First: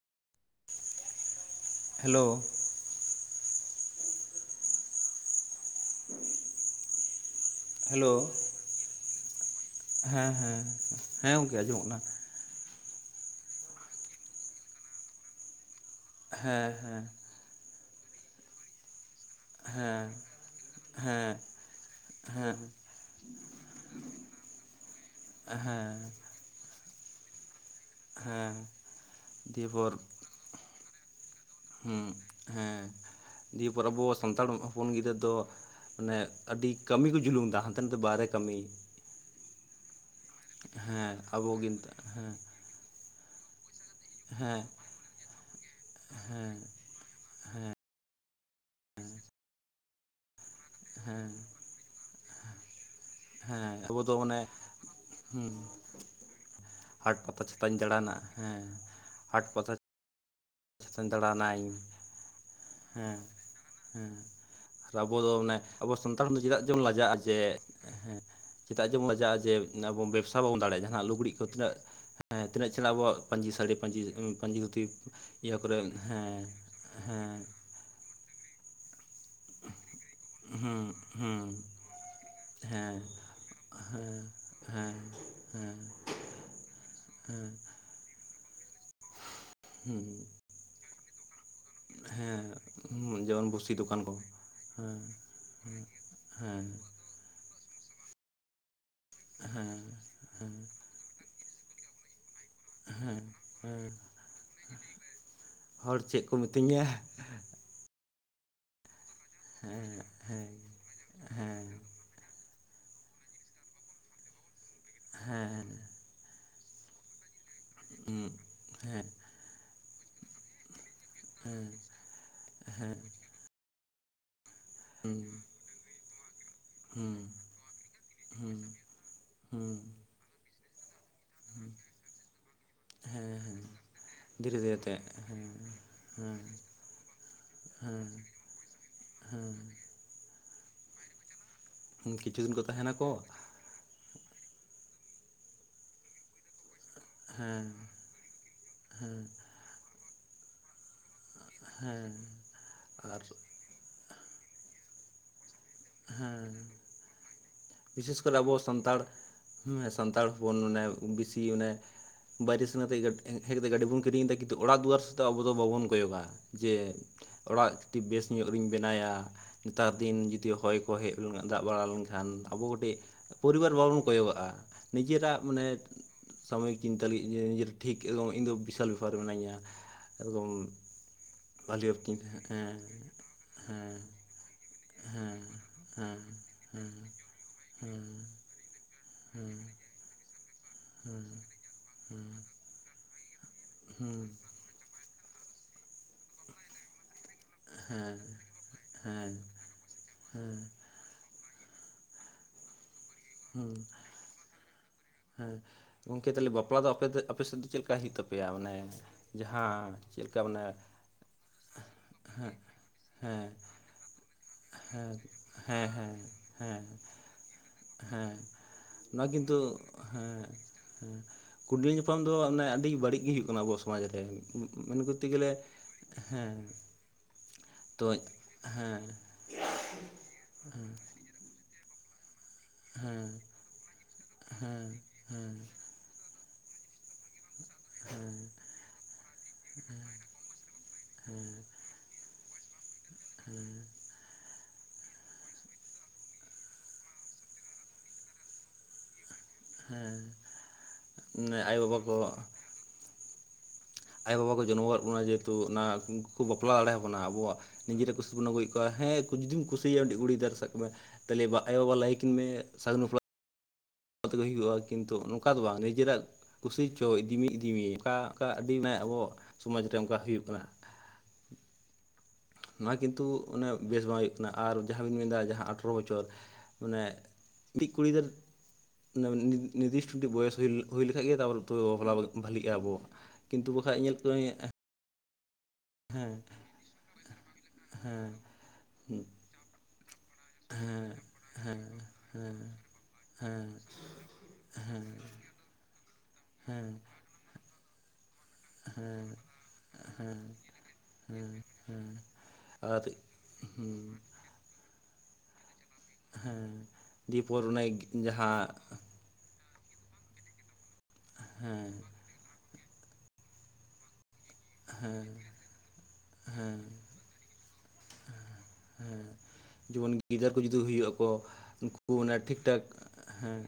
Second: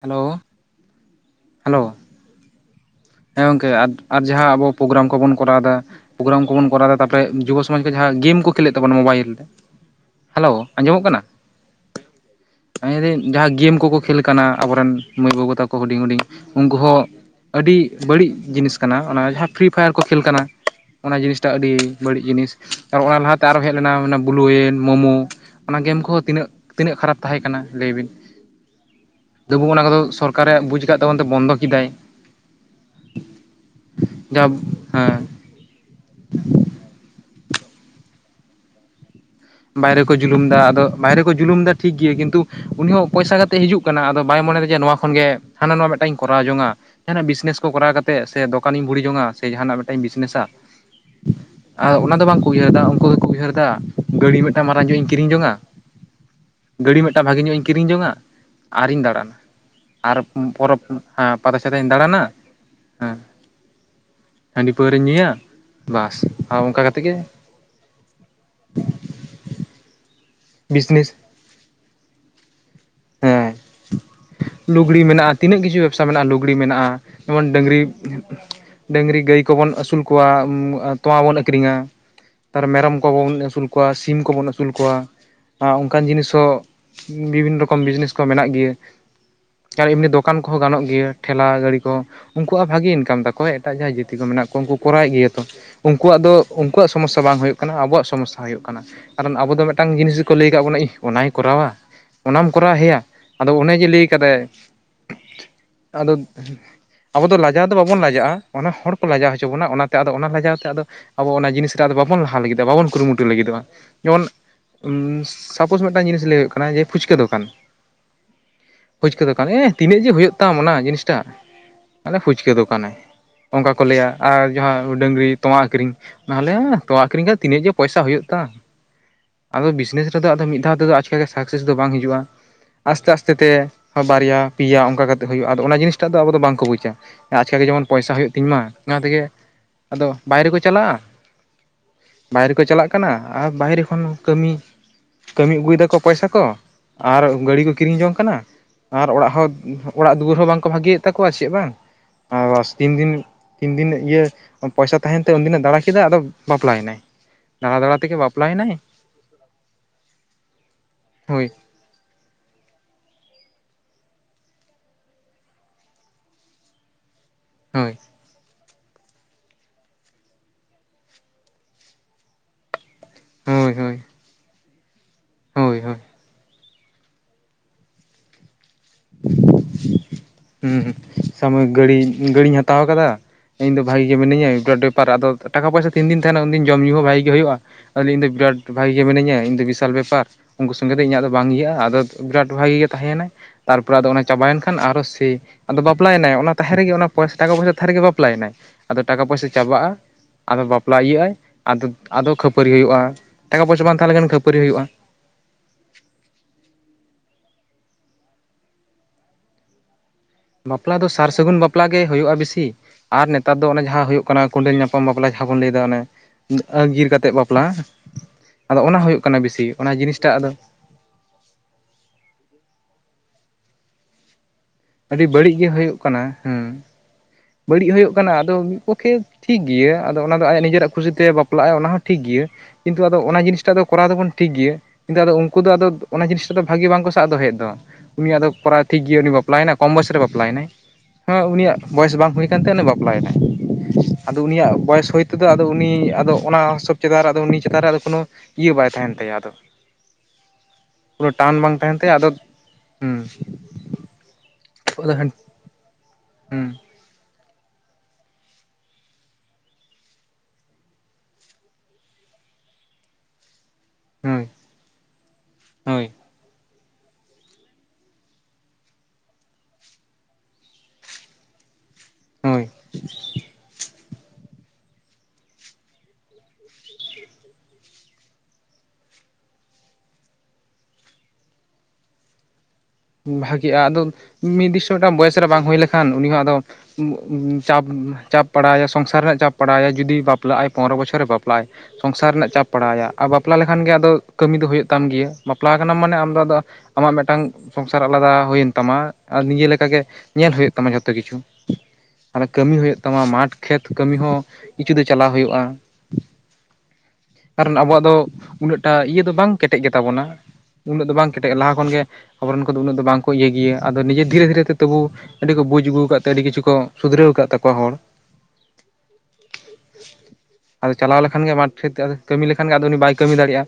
Hello, hello. Hello. ᱦᱮᱸ ᱜᱚᱝᱠᱮ ᱟᱫ ᱟᱨ ᱡᱟᱦᱟᱸ ᱟᱵᱚ ᱯᱨᱳᱜᱨᱟᱢ ᱠᱚᱵᱚᱱ ᱠᱚᱨᱟᱣ ᱫᱟ ᱯᱳᱜᱨᱟᱢ ᱠᱚᱵᱚᱱ ᱠᱚᱨᱟᱣᱫᱟ ᱛᱟᱯᱚᱨᱮ ᱫᱤᱵᱚᱥ [inaudible] ᱢᱟᱹᱦᱟᱸᱭ ᱜᱮᱢ ᱠᱚ ᱠᱷᱮᱞ ᱮᱫ ᱛᱟᱵᱱᱟ ᱢᱳᱵᱟᱭᱤᱞ ᱛᱮ᱾ ᱦᱮᱸ ᱦᱮᱸ ᱦᱮᱸ, ᱦᱮᱸ ᱜᱚᱝᱠᱮ ᱟᱸᱡᱚᱢᱚᱜ ᱠᱟᱱᱟ᱾ [inaudible] ᱡᱟᱸᱦᱟᱸᱭ ᱜᱮᱢ ᱠᱚᱠᱚ ᱠᱷᱮᱞ ᱠᱟᱱᱟ ᱟᱵᱚᱨᱮᱱ ᱢᱟᱹᱭ ᱵᱟᱹᱵᱩ ᱛᱟᱠᱚ ᱦᱩᱰᱤᱧ ᱦᱩᱰᱤᱧ, ᱦᱮᱸ ᱩᱱᱠᱩ ᱦᱚᱸ ᱦᱮᱸ ᱟᱹᱰᱤ ᱵᱟᱹᱲᱤᱡ ᱡᱤᱱᱤᱥ ᱠᱟᱱᱟ ᱚᱱᱟ ᱡᱟᱦᱟᱸ ᱯᱷᱨᱤ ᱯᱷᱟᱭᱟᱨ ᱠᱚ ᱦᱮᱸ ᱦᱮᱸ ᱠᱷᱮᱞ ᱠᱟᱱᱟ᱾ ᱚᱱᱟ ᱡᱤᱱᱤᱥᱴᱟᱜ ᱟᱹᱰᱤ ᱵᱟᱹᱲᱤᱡ ᱡᱤᱱᱤᱥ, ᱦᱮᱸ ᱟᱨ ᱚᱱᱟ ᱞᱟᱦᱟᱛᱮ ᱟᱨᱚ ᱦᱮᱡ ᱞᱮᱱᱟ ᱢᱟᱱᱮ ᱵᱞᱩ ᱦᱳᱭᱮᱞ, ᱢᱳᱢᱳ ᱚᱱᱟ ᱦᱮᱸ ᱜᱮᱢ ᱠᱚᱦᱚᱸ ᱛᱤᱱᱟᱹᱜ ᱛᱤᱱᱟᱹᱜ ᱠᱷᱟᱨᱟᱯ ᱛᱟᱦᱮᱸ ᱠᱟᱱᱟ ᱞᱟᱹᱭ ᱵᱤᱱ, ᱦᱮᱸ [unintelligible] ᱚᱱᱟ ᱫᱤᱭᱮᱯᱚᱨ ᱠᱚᱫᱚ ᱥᱚᱨ ᱠᱟᱨᱮ ᱵᱩᱡᱽ ᱟᱠᱟᱫ ᱛᱟᱵᱚᱱᱛᱮ ᱵᱚᱱᱫᱚ ᱠᱮᱫᱟᱭ᱾ ᱦᱩᱸ ᱦᱮᱸ ᱫᱤᱭᱟᱹᱯᱚᱨ ᱟᱵᱚ ᱡᱟ ᱥᱟᱱᱛᱟᱲ ᱦᱚᱯᱚᱱ ᱦᱮᱸ ᱜᱤᱫᱟᱹᱨ ᱫᱚ ᱢᱟᱱᱮ ᱟᱹᱰᱤ ᱠᱟᱹᱢᱤ ᱠᱚ ᱡᱩᱞᱩᱢ ᱫᱟ ᱦᱟᱱᱛᱮ ᱱᱟᱛᱮ ᱵᱟᱦᱨᱮ ᱠᱟᱹᱢᱤ᱾ ᱵᱟᱭᱨᱮ ᱠᱚ ᱡᱩᱞᱩᱢ ᱫᱟ ᱟᱫᱚ ᱦᱮᱸ ᱵᱟᱭᱨᱮ ᱠᱚ ᱟᱵᱚ ᱡᱩᱞᱩᱢ ᱜᱮ ᱮᱫᱟ ᱴᱷᱤᱠ ᱜᱤᱭᱟᱹ ᱦᱮᱸ ᱠᱤᱱᱛᱩ ᱩᱱᱤ ᱦᱚᱸ ᱯᱚᱭᱥᱟ ᱠᱟᱛᱮ ᱦᱤᱡᱩᱜ ᱠᱟᱱᱟ ᱟᱫᱚ ᱵᱟᱭ ᱢᱚᱱᱮᱭ ᱦᱮᱸ ᱫᱟ ᱡᱮ ᱱᱚᱣᱟ ᱠᱷᱚᱱᱜᱮ ᱦᱟᱱᱟ ᱱᱚᱣᱟ ᱢᱤᱫᱴᱟᱝ ᱤᱧ ᱠᱚᱨᱟᱣ ᱦᱮᱸ ᱡᱚᱝᱟ᱾ ᱡᱟᱦᱟᱸᱱᱟᱜ ᱵᱤᱥᱱᱮᱥ ᱠᱚᱨᱟᱣ ᱠᱟᱛᱮᱫ ᱥᱮ ᱫᱚᱠᱟᱱᱤᱧ ᱵᱷᱩᱲᱤ ᱡᱚᱝᱟ ᱥᱮ ᱡᱟᱦᱟᱸᱱᱟᱜ ᱢᱤᱫᱴᱟᱝᱤᱧ ᱵᱤᱥᱱᱮᱥᱟ᱾ ᱦᱮᱸ᱾ ᱟᱨ ᱚᱱᱟ ᱫᱚ ᱵᱟᱝᱠᱚ ᱩᱭᱦᱟᱹᱨ ᱫᱟ ᱩᱱᱠᱩ ᱫᱚᱠᱚ ᱩᱭᱦᱟᱹᱨ ᱦᱮᱸ ᱫᱟ ᱟᱵᱚ ᱫᱚ ᱢᱟᱱᱮ ᱜᱟᱹᱲᱤ ᱢᱤᱫᱴᱟᱝ ᱢᱟᱨᱟᱝ ᱧᱚᱜ ᱤᱧ ᱠᱤᱨᱤᱧ ᱦᱩᱸ ᱡᱚᱝᱟ, ᱜᱟᱹᱲᱤ ᱦᱟᱴ ᱢᱤᱫᱴᱟᱝ ᱵᱷᱟᱹᱜᱮ ᱯᱟᱛᱟ ᱧᱚᱜ ᱤᱧ ᱪᱷᱟᱛᱟᱧ ᱠᱤᱨᱤᱧ ᱡᱚᱝᱟ ᱫᱟᱬᱟᱱᱟ ᱦᱮᱸ ᱟᱨᱤᱧ ᱫᱟᱬᱟᱱᱟ᱾ ᱦᱟᱴ ᱯᱟᱛᱟ ᱟᱨ ᱯᱚᱨᱚᱵᱽ ᱪᱷᱟᱛᱟᱧ ᱦᱮᱸ ᱯᱟᱛᱟ ᱫᱟᱬᱟᱱᱟᱹᱧ ᱪᱷᱟᱛᱟᱧ ᱫᱟᱬᱟᱱᱟ ᱦᱮᱸ᱾ ᱦᱮᱸ ᱦᱟᱺᱰᱤ ᱟᱨ ᱯᱟᱹᱣᱨᱟᱹᱧ ᱟᱵᱚ ᱧᱩᱭᱟ ᱫᱚ ᱢᱟᱱᱮ ᱟᱵᱚ ᱵᱟᱥ ᱥᱟᱱᱛᱟᱲ ᱫᱚ ᱟᱨ ᱪᱮᱫᱟᱜ ᱪᱚᱢ ᱚᱱᱠᱟ ᱠᱟᱛᱮ ᱜᱮ ᱞᱟᱡᱟᱜᱼᱟ ᱡᱮ ᱦᱮᱸ ᱪᱮᱫᱟᱜ ᱡᱮ [inaudible] ᱞᱟᱡᱟᱜᱼᱟ ᱡᱮ ᱟᱵᱚ ᱵᱮᱵᱥᱟ ᱵᱟᱵᱚᱱ ᱫᱟᱲᱮᱜᱼᱟ ᱡᱟᱦᱟᱸᱱᱟᱜ ᱵᱤᱡᱽᱱᱮᱥ ᱞᱩᱜᱽᱲᱤᱡ ᱠᱚ ᱛᱤᱱᱟᱹᱜ ᱦᱮᱸ ᱛᱤᱱᱟᱹᱜ ᱪᱮᱨᱦᱟᱱᱟ ᱟᱵᱚᱣᱟᱜ ᱯᱟᱹᱧᱪᱤ ᱦᱮᱸ ᱥᱟᱹᱲᱤ ᱯᱟᱹᱧᱤ ᱯᱟᱹᱧᱪᱤ ᱫᱷᱩᱛᱤ᱾ ᱞᱩᱜᱽᱲᱤ ᱢᱮᱱᱟᱜᱼᱟ ᱤᱭᱟᱹ ᱛᱤᱱᱟᱹᱜ ᱠᱚᱨᱮ ᱠᱤᱪᱷᱩ ᱵᱮᱵᱽᱥᱟ ᱢᱮᱱᱟᱜᱼᱟ ᱦᱮᱸ ᱞᱩᱜᱽᱲᱤ ᱢᱮᱱᱟᱜᱼᱟ ᱦᱮᱸ ᱡᱮᱢᱚᱱ ᱰᱟᱹᱝᱨᱤ ᱰᱟᱹᱝᱨᱤ ᱜᱟᱹᱭ ᱠᱚᱵᱚᱱ ᱟᱹᱥᱩᱞ ᱠᱚᱣᱟ ᱩᱸ ᱦᱩᱸ ᱛᱚᱣᱟ ᱵᱚᱱ ᱦᱩᱸ ᱟᱹᱠᱷᱨᱤᱝᱟ᱾ ᱛᱟᱨ ᱢᱮᱨᱚᱢ ᱦᱮᱸ ᱠᱚ ᱵᱟᱵᱚᱱ ᱟᱹᱥᱩᱞ ᱠᱚᱣᱟ ᱥᱤᱢ ᱦᱮᱸ ᱠᱚᱵᱚᱱ ᱟᱹᱥᱩᱞ ᱠᱚᱣᱟ, ᱦᱮᱸ ᱦᱮᱸ ᱚᱱᱠᱟᱱ ᱡᱤᱱᱤᱥ ᱦᱚᱸ ᱦᱮᱸ ᱵᱤᱵᱷᱤᱱᱱᱚ ᱨᱚᱠ ᱠᱚᱢ ᱵᱤᱡᱽᱱᱮᱥ ᱠᱚ ᱢᱮᱱᱟᱜ ᱜᱮᱭᱟ᱾ ᱟᱨ ᱦᱩᱸ ᱮᱢᱱᱤ ᱫᱚᱠᱟᱱ ᱠᱚᱦᱚᱸ ᱜᱟᱱᱚᱜ ᱜᱮᱭᱟ ᱴᱷᱮᱞᱟ ᱜᱟᱹᱲᱤ ᱠᱚ, ᱩᱱᱠᱩᱣᱟᱜ ᱦᱚᱸ ᱵᱷᱟᱜᱨ ᱤᱱᱠᱟᱢ ᱦᱮᱸ ᱛᱟᱠᱚ ᱡᱮᱢᱚᱱ ᱵᱷᱩᱥᱤ ᱮᱴᱟᱜ ᱡᱟᱦᱟᱸᱭ ᱫᱚᱠᱟᱱ ᱡᱟᱹᱛᱤ ᱠᱚ ᱢᱮᱱᱟᱜ [unintelligible] ᱠᱩ ᱦᱮᱸ ᱠᱚᱨᱟᱣᱮᱫ ᱜᱮᱭᱟ ᱛᱚ, ᱩᱱᱠᱩᱣᱟᱜ ᱫᱚ ᱦᱮᱸ ᱩᱱᱠᱩᱣᱟᱜ ᱥᱚᱢᱚᱥᱥᱟ ᱵᱟᱝ ᱦᱩᱭᱩᱜ ᱠᱟᱱᱟ ᱟᱵᱚᱣᱟᱜ ᱥᱚᱢᱚᱥᱥᱟ ᱦᱳᱭᱳᱜ ᱠᱟᱱᱟ, ᱠᱟᱨᱚᱱ ᱟᱵᱚ ᱫᱚ ᱦᱮᱸ ᱢᱤᱫᱴᱟᱝ ᱡᱤᱱᱤᱥ ᱜᱮᱠᱚ ᱞᱟᱹᱭ ᱠᱟᱫ ᱵᱚᱱᱟ ᱤᱦ ᱚᱱᱟᱭ ᱠᱚᱨᱟᱣᱟ᱾ ᱚᱱᱟᱢ ᱠᱚᱨᱟᱣ ᱦᱮᱭᱟ ᱦᱮᱸ ᱟᱫᱚ ᱚᱱᱮ ᱡᱮ ᱦᱮᱸ ᱞᱟᱹᱭ ᱠᱟᱫᱟᱭ, ᱦᱚᱲ ᱟᱫᱚ, ᱪᱮᱫ ᱠᱚ ᱢᱤᱛᱟᱹᱧᱟ ᱟᱵᱚ ᱫᱚ ᱞᱟᱡᱟᱣ ᱫᱚ ᱵᱟᱵᱚᱱ ᱞᱟᱡᱟᱜᱼᱟ᱾ ᱚᱱᱟ ᱦᱚᱲ ᱠᱚ ᱞᱟᱡᱟᱣ ᱦᱚᱪᱚ ᱵᱚᱱᱟ ᱚᱱᱟᱛᱮ ᱦᱮᱸ ᱟᱫᱚ ᱚᱱᱟ ᱦᱮᱸ ᱞᱟᱡᱟᱣ ᱛᱮ ᱟᱫᱚ ᱟᱵᱚ ᱚᱱᱟ ᱦᱮᱸ ᱡᱤᱱᱤᱥ ᱨᱮ ᱟᱫᱚ ᱵᱟᱵᱚᱱ ᱞᱟᱦᱟ ᱞᱟᱹᱜᱤᱫᱚᱜ-ᱟ ᱵᱟᱵᱚᱱ ᱠᱩᱨᱩᱢᱩᱴᱩ ᱩᱴ ᱞᱟᱹᱜᱤᱫᱚᱜᱼᱟ, ᱡᱮᱢᱚᱱ ᱩᱸ ᱦᱮᱸ ᱥᱟᱯᱳᱡ ᱢᱤᱫᱴᱟᱝ ᱡᱤᱱᱤᱥ ᱞᱟᱹᱭ ᱦᱩᱭᱩᱜ ᱠᱟᱱᱟ ᱡᱮ ᱯᱷᱩᱪᱠᱟᱹ ᱫᱚᱠᱟᱱ, ᱦᱩᱸ᱾ ᱯᱷᱩᱪᱠᱟᱹ ᱫᱚᱠᱟᱱ ᱮ ᱛᱤᱱᱟᱹᱜ ᱡᱮ ᱦᱩᱭᱩᱜ ᱛᱟᱢ ᱚᱱᱟ ᱡᱤᱱᱤᱥᱴᱟᱜ, ᱦᱮᱸ [inaudible] ᱯᱷᱩᱪᱠᱟᱹ ᱫᱚᱠᱟᱱᱟᱭ᱾ ᱦᱮᱸ ᱚᱝᱠᱟ ᱠᱚ ᱞᱟᱹᱭᱟ ᱟᱨ ᱡᱟᱦᱟᱸ ᱦᱩᱸ ᱰᱟᱹᱝᱨᱤ ᱛᱳᱣᱟ ᱟᱹᱠᱷᱨᱤᱝ ᱚᱱᱟᱦᱚᱸ ᱞᱮᱭᱟ ᱛᱚᱣᱟ ᱦᱩᱸ ᱟᱹᱷᱨᱤᱝ ᱠᱟᱛᱮ ᱛᱤᱱᱟᱹᱜ ᱡᱮ ᱯᱚᱭᱥᱟ ᱦᱩᱭᱩᱜ ᱛᱟᱢ, ᱦᱩᱸ ᱟᱫᱚ ᱦᱩᱸ ᱵᱤᱥᱱᱮᱥ ᱨᱮᱫᱚ ᱟᱫᱚ ᱢᱤᱫ ᱫᱷᱟᱣ ᱛᱮᱫᱚ ᱟᱪᱠᱟ ᱜᱮ ᱥᱟᱠᱥᱮᱥ ᱫᱚ ᱵᱟᱝ ᱦᱤᱡᱩᱜᱼᱟ᱾ ᱟᱥᱛᱮ ᱦᱮᱸ ᱟᱥᱛᱮ ᱛᱮ ᱦᱮᱸ ᱦᱚᱸ ᱵᱟᱨᱭᱟ ᱫᱷᱤᱨᱮ ᱯᱤᱭᱟ ᱫᱷᱤᱨᱮᱛᱮ ᱚᱝᱠᱟ ᱠᱟᱛᱮ ᱦᱮᱸ ᱦᱩᱭᱩᱜᱼᱟ ᱟᱫᱚ ᱚᱱᱟ ᱡᱤᱱᱤᱥᱴᱟᱜ ᱫᱚ ᱟᱵᱚ ᱫᱚ ᱦᱮᱸ ᱵᱟᱝᱠᱚ ᱵᱩᱪᱟ᱾ ᱟᱪᱠᱟ ᱜᱮ ᱡᱮᱢᱚᱱ ᱦᱮᱸ ᱯᱚᱭᱥᱟ ᱦᱩᱭᱩᱜ ᱛᱤᱧ ᱢᱟ ᱚᱱᱟ ᱛᱮᱜᱮ ᱦᱮᱸ ᱟᱫᱚ ᱵᱟᱭᱨᱮ ᱠᱚ ᱪᱟᱞᱟᱜᱼᱟ᱾ ᱠᱤᱪᱷᱩ ᱵᱟᱭᱨᱮ ᱫᱤᱱ ᱠᱚ ᱪᱟᱞᱟᱜ ᱛᱟᱦᱮᱱᱟᱠᱚ ᱠᱟᱱᱟ ᱟᱨ ᱵᱟᱦᱨᱮ ᱠᱷᱚᱱ ᱠᱟᱹᱢᱤ, ᱠᱟᱹᱢᱤ ᱟᱹᱜᱩᱭ ᱫᱟᱠᱚ ᱯᱚᱭᱥᱟ ᱠᱚ᱾ ᱟᱨ ᱜᱟᱹᱲᱤ ᱦᱮᱸ ᱠᱚ ᱠᱤᱨᱤᱧ ᱡᱚᱝ ᱠᱟᱱᱟ ᱟᱨ ᱚᱲᱟᱜ ᱦᱚᱸ ᱚᱲᱟᱜ ᱫᱩᱣᱟᱹᱨ ᱦᱚᱸ ᱵᱟᱝᱠᱚ ᱵᱷᱟᱜᱮ ᱮᱫ ᱛᱟᱠᱚᱣᱟ ᱪᱮᱫ ᱵᱟᱝ ᱦᱮᱸ ᱟᱨ ᱵᱟᱥ ᱛᱤᱱ ᱫᱤᱱ ᱟᱨ ᱛᱤᱱ ᱫᱤᱱ ᱤᱭᱟᱹ ᱯᱚᱭᱥᱟ ᱛᱟᱦᱮᱸᱭᱮᱱ ᱛᱟᱭᱟ ᱩᱱᱫᱤᱱᱮ ᱫᱟᱬᱟ ᱠᱮᱫᱟᱭ ᱟᱫᱚ ᱦᱮᱸ ᱵᱟᱯᱞᱟᱭᱮᱱᱟᱭ, ᱫᱟᱬᱟ ᱫᱟᱬᱟ ᱛᱮᱜᱮ ᱵᱟᱯᱞᱟᱭᱮᱱᱟᱭ ᱦᱮᱸ ᱥᱟᱱᱛᱟᱲ ᱦᱚᱯᱚᱱ ᱚᱱᱮ ᱵᱮᱥᱤ ᱦᱳᱭ ᱚᱱᱮ ᱵᱟᱭᱨᱮ ᱥᱮᱱ ᱠᱟᱛᱮ ᱜᱟ ᱦᱮᱡ ᱠᱟᱛᱮ ᱜᱟᱹᱰᱤ ᱵᱚᱱ ᱠᱤᱨᱤᱧ ᱮᱫᱟ ᱠᱤᱱᱛᱩ ᱚᱲᱟᱜ ᱫᱩᱣᱟᱹᱨ ᱥᱮᱫ ᱫᱚ ᱟᱵᱚ ᱫᱚ ᱵᱟᱵᱚᱱ ᱠᱚᱭᱚᱜᱟ ᱡᱮ ᱚᱲᱟᱜ ᱦᱳᱭ ᱠᱟᱹᱴᱤᱡ ᱵᱮᱥ ᱧᱚᱜ ᱨᱤᱧ ᱵᱮᱱᱟᱭᱟ, ᱱᱮᱛᱟᱨ ᱫᱤᱱ ᱡᱩᱫᱤ ᱦᱚᱭ ᱠᱚ ᱦᱮᱡ ᱞᱮᱱᱠᱷᱟᱱ ᱫᱟᱜ ᱵᱟᱲᱟ ᱞᱮᱱᱠᱷᱟᱱ ᱟᱵᱚ ᱠᱟᱹᱴᱤᱡ ᱯᱚᱨᱤᱵᱟᱨ ᱦᱳᱭ ᱦᱳᱭ ᱵᱟᱵᱚᱱ ᱠᱚᱭᱚᱜᱟᱜᱼᱟ ᱱᱤᱡᱮᱨᱟᱜ ᱢᱟᱱᱮ ᱦᱳᱭ ᱦᱳᱭ ᱥᱟᱢᱚᱭᱤᱠ ᱪᱤᱱᱛᱟᱹ ᱞᱟᱹᱜᱤᱫ ᱤᱭᱟᱹ ᱱᱤᱡᱮᱨ ᱴᱷᱤᱠ ᱟᱫᱚ ᱤᱧ ᱫᱚ ᱵᱤᱥ ᱛᱟᱱ ᱯᱷᱟᱨ ᱢᱤᱱᱟᱹᱧᱟ ᱮᱨᱚᱠᱚᱢ ᱦᱩᱸ ᱥᱟᱢᱚᱭᱤᱠ ᱜᱟᱹᱲᱤᱧ ᱜᱟᱹᱲᱤᱧ ᱦᱟᱛᱟᱣ ᱟᱠᱟᱫᱟ ᱤᱧ ᱫᱚ ᱦᱮᱸ ᱵᱷᱟᱜᱤ ᱜᱮ ᱢᱤᱱᱟᱹᱧᱟ ᱵᱤᱨᱟᱴ ᱰᱮᱯᱟᱨ ᱟᱫᱚ ᱦᱮᱸ ᱯᱷᱟᱴᱟᱠ [unintelligible] ᱴᱟᱠᱟ ᱯᱚᱭᱥᱟ ᱛᱤᱱ ᱦᱮᱸ ᱫᱤᱱ ᱛᱟᱦᱮᱸᱱᱟ ᱩᱱᱫᱤᱱ ᱡᱚᱢ ᱦᱮᱸ ᱧᱩ ᱦᱚᱸ ᱵᱷᱟᱜᱮ ᱜᱮ ᱦᱳᱭᱳᱜᱼᱟ ᱦᱮᱸ ᱟᱫᱚ ᱤᱧ ᱫᱚ ᱵᱤᱨᱟᱴ ᱵᱷᱟᱜᱤ ᱜᱮ ᱢᱤᱱᱟᱹᱧᱟ ᱦᱮᱸ ᱤᱧ ᱫᱚ ᱵᱤᱥᱟᱞ ᱵᱮᱯᱟᱨ ᱩᱠᱩ ᱥᱚᱸᱜᱮ ᱫᱚ ᱤᱧᱟᱹᱜ ᱦᱩᱸ ᱫᱚ ᱵᱟᱝ ᱤᱭᱟᱹᱜᱼᱟ ᱟᱫᱚ ᱦᱩᱸ ᱵᱤᱨᱟᱴ ᱵᱷᱟᱜᱤ ᱜᱮ ᱛᱟᱦᱮᱸᱭ ᱱᱟᱭ ᱛᱟᱯᱚᱨᱮ ᱚᱱᱟ ᱦᱩᱸ ᱪᱟᱵᱟᱭᱮᱱ ᱠᱷᱟᱱ ᱟᱨᱦᱚ ᱥᱮᱭ ᱟᱫᱚ ᱵᱟᱯᱞᱟᱭᱮᱱᱟᱭ ᱚᱱᱟ ᱛᱟᱦᱮᱸ ᱨᱮᱜᱮ ᱚᱱᱟ ᱴᱟᱠᱟ ᱯᱚᱭᱥᱟ ᱛᱟᱦᱮᱸ ᱨᱮᱜᱮ ᱦᱮᱸ ᱵᱟᱯᱞᱟᱭᱮᱱᱟᱭ ᱟᱫᱚ ᱴᱟᱠᱟ ᱦᱮᱸ ᱯᱚᱭᱥᱟ ᱪᱟᱵᱟᱜᱼᱟ ᱦᱮᱸ ᱟᱫᱚ ᱵᱟᱯᱞᱟ ᱤᱭᱟᱹᱜ ᱟᱭ ᱟᱫᱚ ᱟᱫᱚ ᱠᱷᱟᱹᱯᱟᱹᱨᱤ ᱦᱩᱭᱩᱜᱼᱟ᱾ ᱴᱟᱠᱟ ᱦᱩᱸ ᱯᱚᱭᱥᱟ ᱵᱟᱝ ᱛᱟᱦᱮᱸ ᱞᱮᱠᱷᱟᱱ ᱠᱷᱟᱹᱯᱟᱹᱨᱤ ᱦᱩᱭᱩᱜᱼᱟ᱾ ᱦᱮᱸ ᱜᱚᱢᱠᱮ ᱛᱟᱦᱚᱞᱮ ᱵᱟᱯᱞᱟ ᱫᱚ ᱟᱯᱮ ᱥᱮᱫ ᱫᱚ ᱪᱮᱫ ᱞᱮᱠᱟ ᱦᱩᱭᱩᱜ ᱛᱟᱯᱮᱭᱟ ᱢᱟᱱᱮ ᱡᱟᱦᱟᱸ ᱪᱮᱫ ᱞᱮᱠᱟ ᱢᱟᱱᱮ ᱵᱟᱯᱞᱟ ᱫᱚ ᱥᱟᱨ ᱥᱟᱹᱜᱩᱱ ᱵᱟᱯᱞᱟ ᱜᱮ ᱦᱳᱭᱳᱜᱼᱟ ᱦᱮᱸ ᱵᱤᱥᱤ ᱟᱨ ᱦᱮᱸ ᱱᱮᱛᱟᱨ ᱫᱚ ᱚᱱᱮ ᱡᱟᱦᱟᱸ ᱦᱳᱭᱳᱜ ᱠᱟᱱᱟ ᱠᱚᱸᱰᱮᱞ ᱧᱟᱯᱟᱢ ᱦᱮᱸ ᱵᱟᱯᱞᱟ ᱡᱟᱦᱟᱸ ᱵᱚᱱ ᱞᱟᱹᱭᱫᱟ ᱦᱮᱸ ᱚᱱᱮ ᱦᱮᱸ ᱦᱮᱸ ᱟᱹᱜᱤᱨ ᱠᱟᱛᱮᱫ ᱵᱟᱯᱞᱟ ᱾ ᱦᱮᱸ ᱱᱚᱣᱟ ᱠᱤᱱᱛᱩ ᱡᱤᱱᱤᱥᱴᱟᱜ ᱦᱮᱸ ᱟᱫᱚ ᱾ ᱦᱮᱸ ᱠᱩᱰᱞᱤ ᱧᱟᱯᱟᱢ ᱫᱚ ᱚᱱᱮ ᱟᱹᱰᱤ ᱵᱟᱹᱲᱤᱡ ᱜᱮ ᱦᱩᱭᱩᱜ ᱠᱟᱱᱟ ᱟᱵᱚᱣᱟᱜ ᱥᱚᱢᱟᱡᱽ ᱨᱮ ᱾ ᱢᱮᱱ ᱟᱹᱰᱤ ᱠᱚᱨᱛᱮ ᱜᱮᱞᱮ ᱵᱟᱹᱲᱤᱡ ᱜᱮ ᱦᱩᱭᱩᱜ ᱠᱟᱱᱟ ᱦᱮᱸ ᱵᱟᱹᱲᱤᱡ ᱛᱚ ᱦᱩᱭᱩᱜ ᱠᱟᱱᱟ ᱟᱫᱚ ᱢᱤᱫ ᱦᱮᱸ ᱯᱚᱠᱠᱷᱮ ᱴᱷᱤᱠ ᱜᱮᱭᱟ ᱟᱫᱚ ᱚᱱᱟ ᱫᱚ ᱟᱭᱟᱜ ᱱᱤᱡᱮᱨᱟᱜ ᱠᱷᱩᱥᱤᱛᱮ ᱵᱟᱯ ᱵᱟᱯᱞᱟᱜᱼᱟᱭ ᱚᱱᱟ ᱦᱚᱸ ᱴᱷᱤᱠ ᱜᱮᱭᱟ ᱠᱤᱱᱛᱩ ᱟᱫᱚ ᱦᱮᱸ ᱚᱱᱟ ᱡᱤᱱᱤᱥᱴᱟᱜ ᱫᱚ ᱠᱚᱨᱟᱣ ᱫᱚᱵᱚᱱ ᱴᱷᱤᱠ ᱜᱮᱭᱟ ᱦᱮᱸ ᱠᱤᱱᱛᱩ ᱟᱫᱚ ᱩᱱᱠᱩ ᱫᱚ ᱦᱮᱸ ᱟᱫᱚ, ᱚᱱᱟ ᱡᱤᱱᱤᱥ ᱴᱟᱜᱫᱚ ᱵᱷᱟᱜᱤ ᱵᱟᱝᱠᱚ ᱥᱟᱵ ᱫᱚᱦᱚᱭᱮᱫ ᱫᱚ ᱩᱱᱤᱭᱟᱜ ᱫᱚ ᱠᱚᱨᱟᱭᱟᱭ ᱴᱷᱤᱠ ᱜᱮᱭᱟ ᱩᱱᱤ ᱵᱟᱯᱞᱟᱭᱮᱱᱟᱭ ᱠᱚᱢ ᱵᱚᱭᱚᱥᱨᱮ ᱵᱟᱯᱞᱟᱭᱮᱱᱟᱭ ᱾ ᱦᱮᱸ ᱩᱱᱤᱭᱟᱜ ᱵᱚᱭᱮᱥ ᱵᱟᱝ ᱦᱩᱭ ᱠᱟᱱ ᱛᱟᱭᱟ ᱩᱱᱤ ᱵᱟᱯᱞᱟᱭᱮᱱᱟ ᱾ ᱟᱫᱚ ᱩᱱᱤᱭᱟᱜ ᱵᱚᱭᱮᱥ ᱦᱚᱭ ᱛᱮᱫᱚ ᱟᱫᱚ ᱩᱱᱤ ᱟᱫᱚ ᱚᱱᱟ ᱦᱤᱥᱟᱹᱵ ᱪᱮᱛᱟᱱ ᱨᱮ ᱩᱱᱤ ᱪᱮᱛᱟᱱ ᱨᱮ ᱠᱳᱱᱳ, ᱤᱭᱟᱹ ᱵᱟᱭ ᱛᱟᱦᱮᱱ ᱛᱟᱭᱟ ᱟᱫᱚ ᱦᱮᱸ ᱯᱩᱨᱟᱹ ᱴᱟᱱ ᱦᱮᱸ ᱵᱟᱝ ᱟᱭᱳ ᱛᱟᱦᱮᱱ ᱵᱟᱵᱟ ᱛᱟᱭᱟ ᱟᱫᱚ ᱦᱩᱸ ᱟᱭᱳ ᱵᱟᱵᱟ ᱠᱚ ᱡᱚᱱᱢᱚ ᱟᱠᱟᱫ ᱟᱫᱚ ᱵᱚᱱᱟ ᱦᱟᱹᱱ ᱡᱮᱦᱮᱛᱩ ᱚᱱᱟ ᱩᱱᱠᱩ ᱠᱚ ᱦᱩᱸ ᱵᱟᱯᱞᱟ ᱫᱟᱲᱮᱭᱟᱵᱚ ᱵᱚᱱᱟ ᱟᱵᱚᱣᱟᱜ ᱱᱤᱡᱮᱨᱟᱜ ᱠᱩᱥᱤ ᱛᱮᱵᱚᱱ ᱟᱹᱜᱩᱭᱮᱫ ᱠᱚᱣᱟ ᱦᱮᱸ ᱡᱩᱤᱢ ᱠᱩᱥᱤᱣᱟᱭᱟ ᱰᱮᱝᱜᱟᱹᱭᱟᱹ ᱜᱩᱲᱤ ᱜᱤᱫᱽᱨᱟᱹ ᱟᱫᱚ ᱥᱟᱵ ᱠᱟᱜ ᱢᱮ, ᱛᱟᱞᱮ ᱟᱭᱳ ᱵᱟᱵᱟ ᱞᱮᱭᱟᱠᱤᱱ ᱢᱮ ᱥᱟᱹᱜᱩᱱ ᱵᱟᱯᱞᱟ ᱾ ᱟᱠᱤᱨ ᱦᱳᱭ ᱜᱮ ᱦᱩᱭᱩᱜᱼᱟ ᱠᱤᱱᱛᱩ ᱱᱚᱝᱠᱟ ᱫᱚ ᱵᱟᱝ ᱦᱳᱭ ᱱᱤᱡᱮᱨᱟᱜ‌, ᱠᱩᱥᱤ ᱪᱚ ᱤᱫᱤᱢᱤᱧ ᱤᱫᱤᱢᱤᱧ ᱚᱱᱠᱟ ᱚᱱᱠᱟ ᱟᱹᱰᱤ ᱢᱟᱱᱮ ᱟᱵᱚ ᱥᱚᱢᱟᱡᱽ ᱨᱮ ᱚᱱᱠᱟ ᱦᱩᱭᱩᱜ ᱠᱟᱱᱟ ᱾ ᱦᱳᱭ ᱱᱚᱣᱟ ᱠᱤᱱᱛᱩ ᱚᱱᱮ, ᱵᱮᱥ ᱵᱟᱝ ᱦᱩᱭᱩᱜ ᱠᱟᱱᱟ ᱟᱨ ᱡᱟᱦᱟᱸ ᱵᱤᱱ ᱢᱮᱱᱫᱟ ᱡᱟᱦᱟᱸ ᱟᱴᱷᱨᱚ ᱵᱚᱪᱷᱚᱨ ᱢᱟᱱᱮ ᱢᱤᱫᱴᱤᱡ ᱠᱩᱲᱤ ᱜᱤᱫᱟᱹᱨ ᱟᱱᱟ ᱢᱟᱱᱮ ᱱᱤᱨᱫᱤᱥᱴᱚ ᱢᱤᱫᱴᱤᱡ ᱵᱚᱭᱮᱥ ᱦᱩᱭ ᱦᱩᱭ ᱞᱮᱠᱷᱟᱡ ᱜᱮ ᱛᱟᱯᱚᱨᱚ ᱵᱟᱯᱞᱟ ᱵᱷᱟᱞᱤᱜᱼᱟ ᱟᱵᱚᱣᱟᱜ ᱾ ᱵᱷᱟᱜᱤᱜᱼᱟ ᱟᱫᱚ ᱢᱤᱫᱤᱥᱚ ᱢᱤᱫᱴᱟᱝ ᱵᱚᱭᱮᱥ ᱨᱮ ᱵᱟᱝ ᱦᱩᱭ ᱞᱮᱠᱷᱟᱱ, ᱠᱷᱟᱱ ᱩᱱᱤ ᱦᱮᱸ ᱦᱚᱸ ᱟᱫᱚ ᱪᱟᱯ ᱦᱮᱸ ᱪᱟᱯ ᱯᱟᱲᱟᱣᱟ ᱥᱚᱝᱥᱟᱨ ᱨᱮᱱᱟᱜ ᱪᱟᱯ ᱯᱟᱲᱟᱣᱟ ᱡᱩᱫᱤ ᱵᱟ ᱯᱞᱟᱜ ᱟᱭ ᱯᱚᱱᱨᱚ ᱦᱮᱸ ᱵᱚᱪᱷᱚᱨ ᱨᱮ ᱵᱟᱯᱞᱟᱭ ᱦᱮᱸ ᱥᱚᱝᱥᱟᱨ ᱨᱮᱱᱟᱜ ᱦᱮᱸ ᱪᱟᱯ ᱯᱟᱲᱟᱣᱟᱭᱟ ᱟᱨ ᱵᱟᱯᱞᱟ ᱦᱮᱸ ᱞᱮᱠᱷᱟᱱ ᱜᱮ ᱟᱫᱚ ᱠᱟᱹᱢᱤ ᱫᱚ ᱦᱩᱭᱩᱜ ᱛᱟᱢ ᱦᱮᱸ ᱜᱮᱭᱟ ᱵᱟ ᱯᱞᱟ ᱠᱟᱱᱟᱢ ᱢᱟᱱᱮ ᱟᱢᱫᱚ ᱟᱫᱚ ᱦᱮᱸ ᱟᱢᱟᱜ ᱢᱤᱫᱴᱟᱝ ᱥᱚᱝᱥᱟᱨ ᱟᱞᱟᱫᱟ ᱦᱩᱭᱮᱱ ᱛᱟᱢᱟ ᱦᱮᱸ ᱟᱨ ᱱᱤᱡᱮ ᱞᱮᱠᱟᱜᱮ ᱧᱮᱞ ᱦᱩᱭᱩᱜ ᱛᱟᱢᱟ ᱡᱷᱚᱛᱚ ᱠᱤᱪᱷᱩ ᱦᱮᱸ ᱦᱮᱸ ᱟᱨ ᱠᱟᱹᱢᱤ ᱦᱩᱭᱩᱜ ᱟᱨ ᱛᱟᱢᱟ ᱢᱟᱴᱷᱚ ᱠᱷᱮᱛ ᱠᱟᱹᱢᱤ ᱦᱩᱸ ᱦᱚᱸ ᱠᱤᱪᱷᱩ ᱫᱚ ᱪᱟᱞᱟᱣ ᱦᱩᱭᱩᱜᱼᱟ ᱦᱮᱸ ᱾ ᱫᱤᱭᱮᱯᱚᱨ ᱠᱟᱨᱚᱱ ᱚᱱᱮ ᱟᱵᱚᱣᱟᱜ ᱫᱚ ᱡᱟᱦᱟᱸ ᱩᱱᱟᱹᱜᱴᱟ ᱤᱭᱟᱹ ᱫᱚ ᱵᱟᱝ ᱠᱮᱴᱮᱡ ᱜᱮᱛᱟ ᱵᱚᱱᱟ ᱩᱱᱟᱹᱜ ᱫᱚ ᱵᱟᱝ ᱠᱮᱴᱮᱡ ᱜᱮ ᱞᱟᱦᱟ ᱦᱮᱸ ᱠᱷᱚᱱᱜᱮ ᱟᱵᱚᱨᱮᱱ ᱠᱚᱫᱚ ᱩᱱᱟᱹᱜ ᱫᱚ ᱵᱟᱝ ᱠᱚ ᱤᱭᱟᱹ ᱜᱮᱭᱟ ᱟᱫᱚ ᱤᱡᱮ ᱫᱷᱤᱨᱮ ᱫᱷᱤᱨᱮ ᱛᱮ, ᱛᱩᱵᱩ ᱦᱮᱸ ᱟᱹᱰᱤ ᱠᱚ ᱵᱩᱡᱽ ᱟᱹᱜᱩ ᱟᱠᱟᱫ ᱛᱮ ᱟᱹᱰᱤ ᱠᱤᱪᱷᱩ ᱠᱚ ᱥᱩᱫᱷᱟᱹᱣ ᱟᱠᱟᱫ ᱛᱟᱠᱚᱣᱟ ᱦᱚᱲ ᱾ ᱦᱮᱸ ᱾ ᱡᱮᱢᱚᱱ ᱜᱤᱫᱟᱹᱨ ᱠᱚ ᱡᱩᱫᱤ ᱟᱫᱚ ᱦᱩᱭᱩᱜ ᱪᱟᱞᱟᱣ ᱟᱠᱚ ᱞᱮᱠᱷᱟᱱ ᱜᱮ ᱢᱟᱴᱷ ᱠᱷᱮᱛ ᱩᱱᱠᱩ ᱠᱚ ᱚᱱᱟ ᱠᱟᱹᱢᱤ ᱴᱷᱤᱠ ᱞᱮᱠᱷᱟᱱ ᱜᱮ ᱴᱷᱟᱠ ᱟᱫᱚ ᱩᱱᱤ ᱵᱟᱭ ᱠᱟᱹᱢᱤ ᱫᱟᱲᱮᱭᱟᱜᱼᱟ ᱦᱮᱸ,